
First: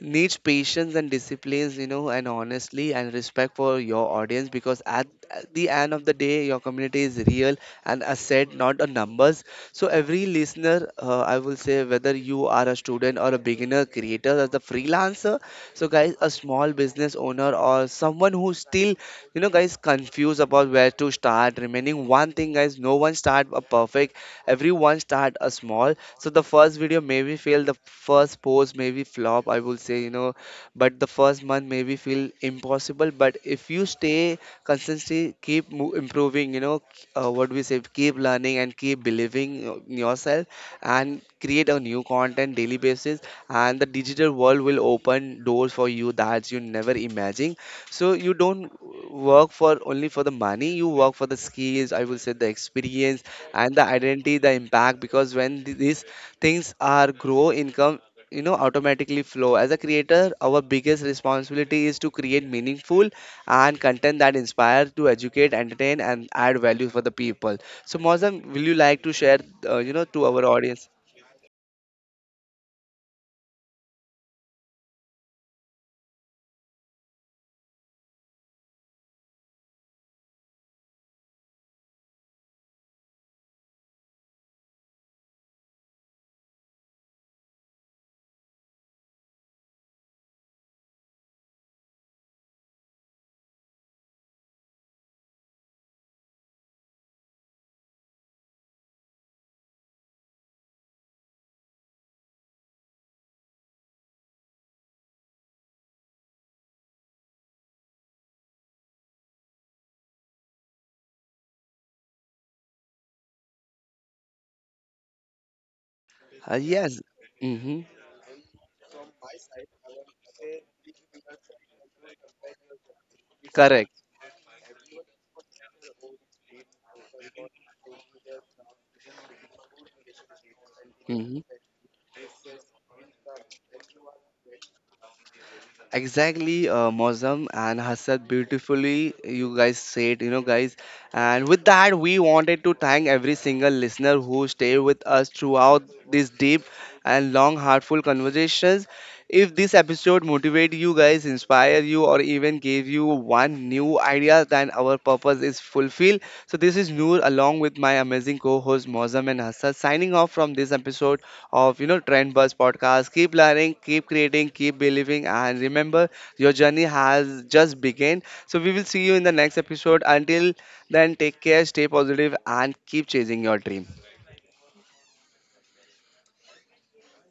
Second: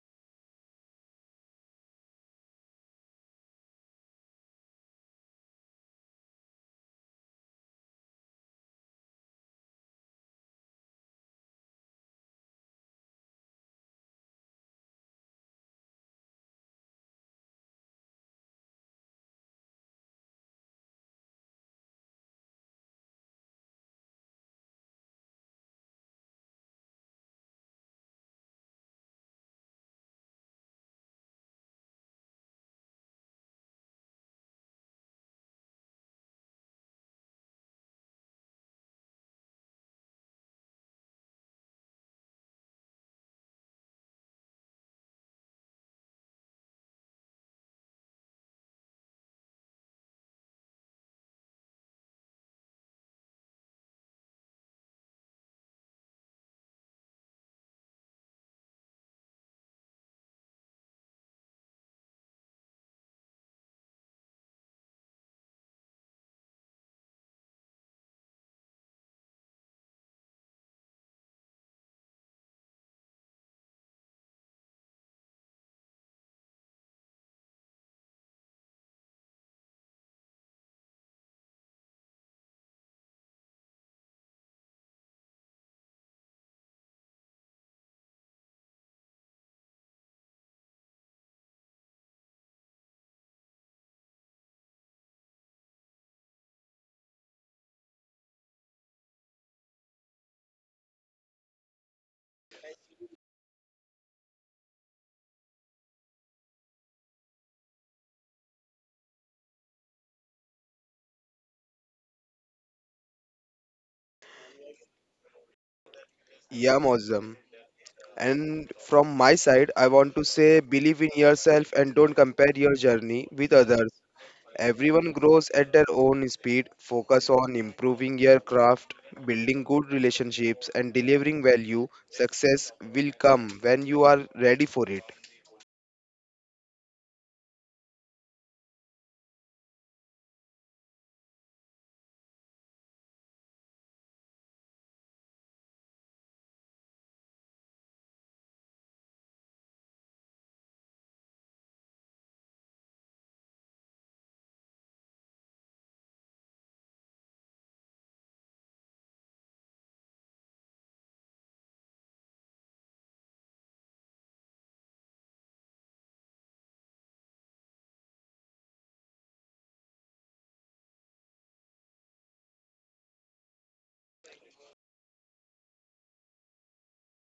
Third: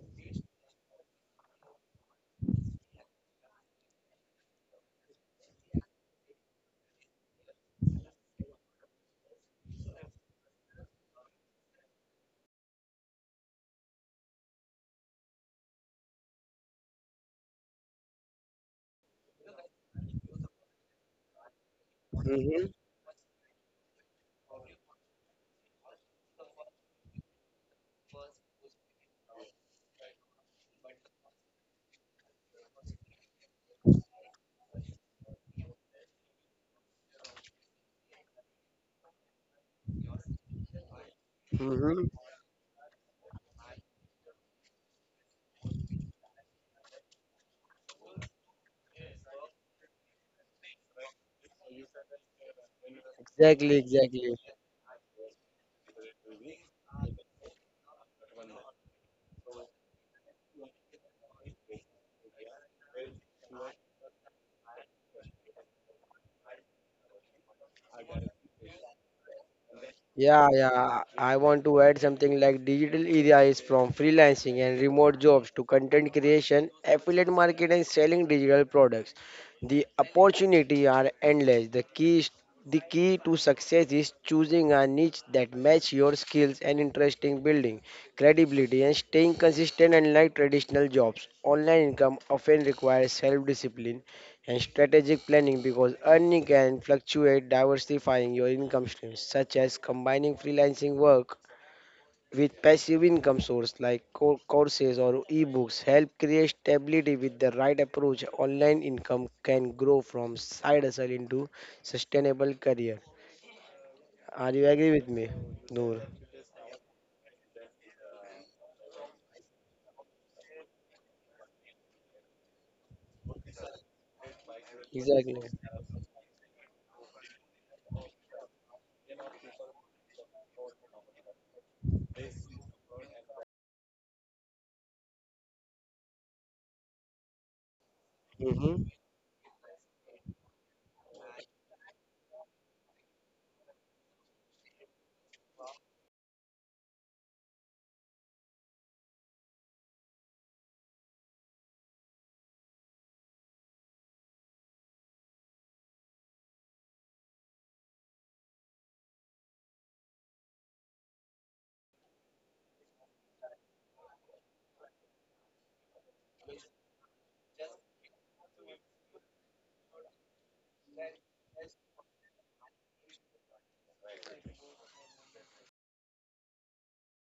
S1: needs patience and disciplines, you know, and honestly and respect for your audience, because at at the end of the day your community is real and asset, not a numbers. So every listener, uh, I will say, whether you are a student or a beginner creator or the freelancer, so guys a small business owner or someone who still, you know, guys confused about where to start, remaining one thing
S2: Hmm.
S1: guys, no one start a perfect. Everyone start a small. So the first video maybe fail, the first post maybe flop, I will say, you know, but the first month maybe feel impossible, but if you stay consistently keep mo- improving, you know, uh, what we say, keep learning and keep believing, uh, in yourself, and create a new
S2: Hmm.
S1: content daily basis, and the digital world will open doors for you that you never imagine. So you don't work for only for the money, you work for the skills, I will say, the experience and
S2: Exactly.
S1: the
S2: Exactly.
S1: identity, the impact, because when th- these things are grow, income, you know, automatically flow. As a creator, our biggest responsibility is to create meaningful and content that inspire to educate, entertain, and add value for the people. So Mozam, will you like to share, uh, you know, to our
S2: Yeah,
S1: audience?
S2: yeah. I want to add something like digital era is from freelancing and remote jobs to content creation, affiliate market, and selling digital products. The opportunity are endless. The key is the key to success is choosing a niche that match your skills and interest in building credibility and staying consistent unlike traditional jobs. Online income often requires self-discipline and strategic planning because earning can fluctuate, diversifying your income streams, such as combining freelancing work with passive income source like co- courses or ebooks help create stability with the right approach online income can grow from side hustle into sustainable career. Are you agree with me, Noor?
S1: Uh,
S3: yeah,
S1: yes.
S3: Mozam.
S1: Mm-hmm.
S3: And from my side, I want to say believe in yourself and don't compare your journey with
S1: Correct.
S3: others. Everyone grows
S2: Exactly.
S3: at their own speed. Focus on improving your craft, building good relationships, and
S1: Mm-hmm.
S3: delivering value. Success will come when you are ready for it.
S1: Exactly, uh, Mozam and Hasad beautifully you guys said, you know, guys. And with that, we wanted to thank every single listener who stayed with us throughout these deep and long, heartful conversations. If this episode motivated you guys, inspired you, or even gave you one new idea, then our purpose is fulfilled. So this is Noor along with my amazing co-host Mozam and Hasad signing off from this episode of, you know, Trend Buzz podcast. Keep learning, keep creating, keep believing, and remember your journey has just begun. So we will see you in the next episode. Until then, take care, stay positive, and keep chasing your dream.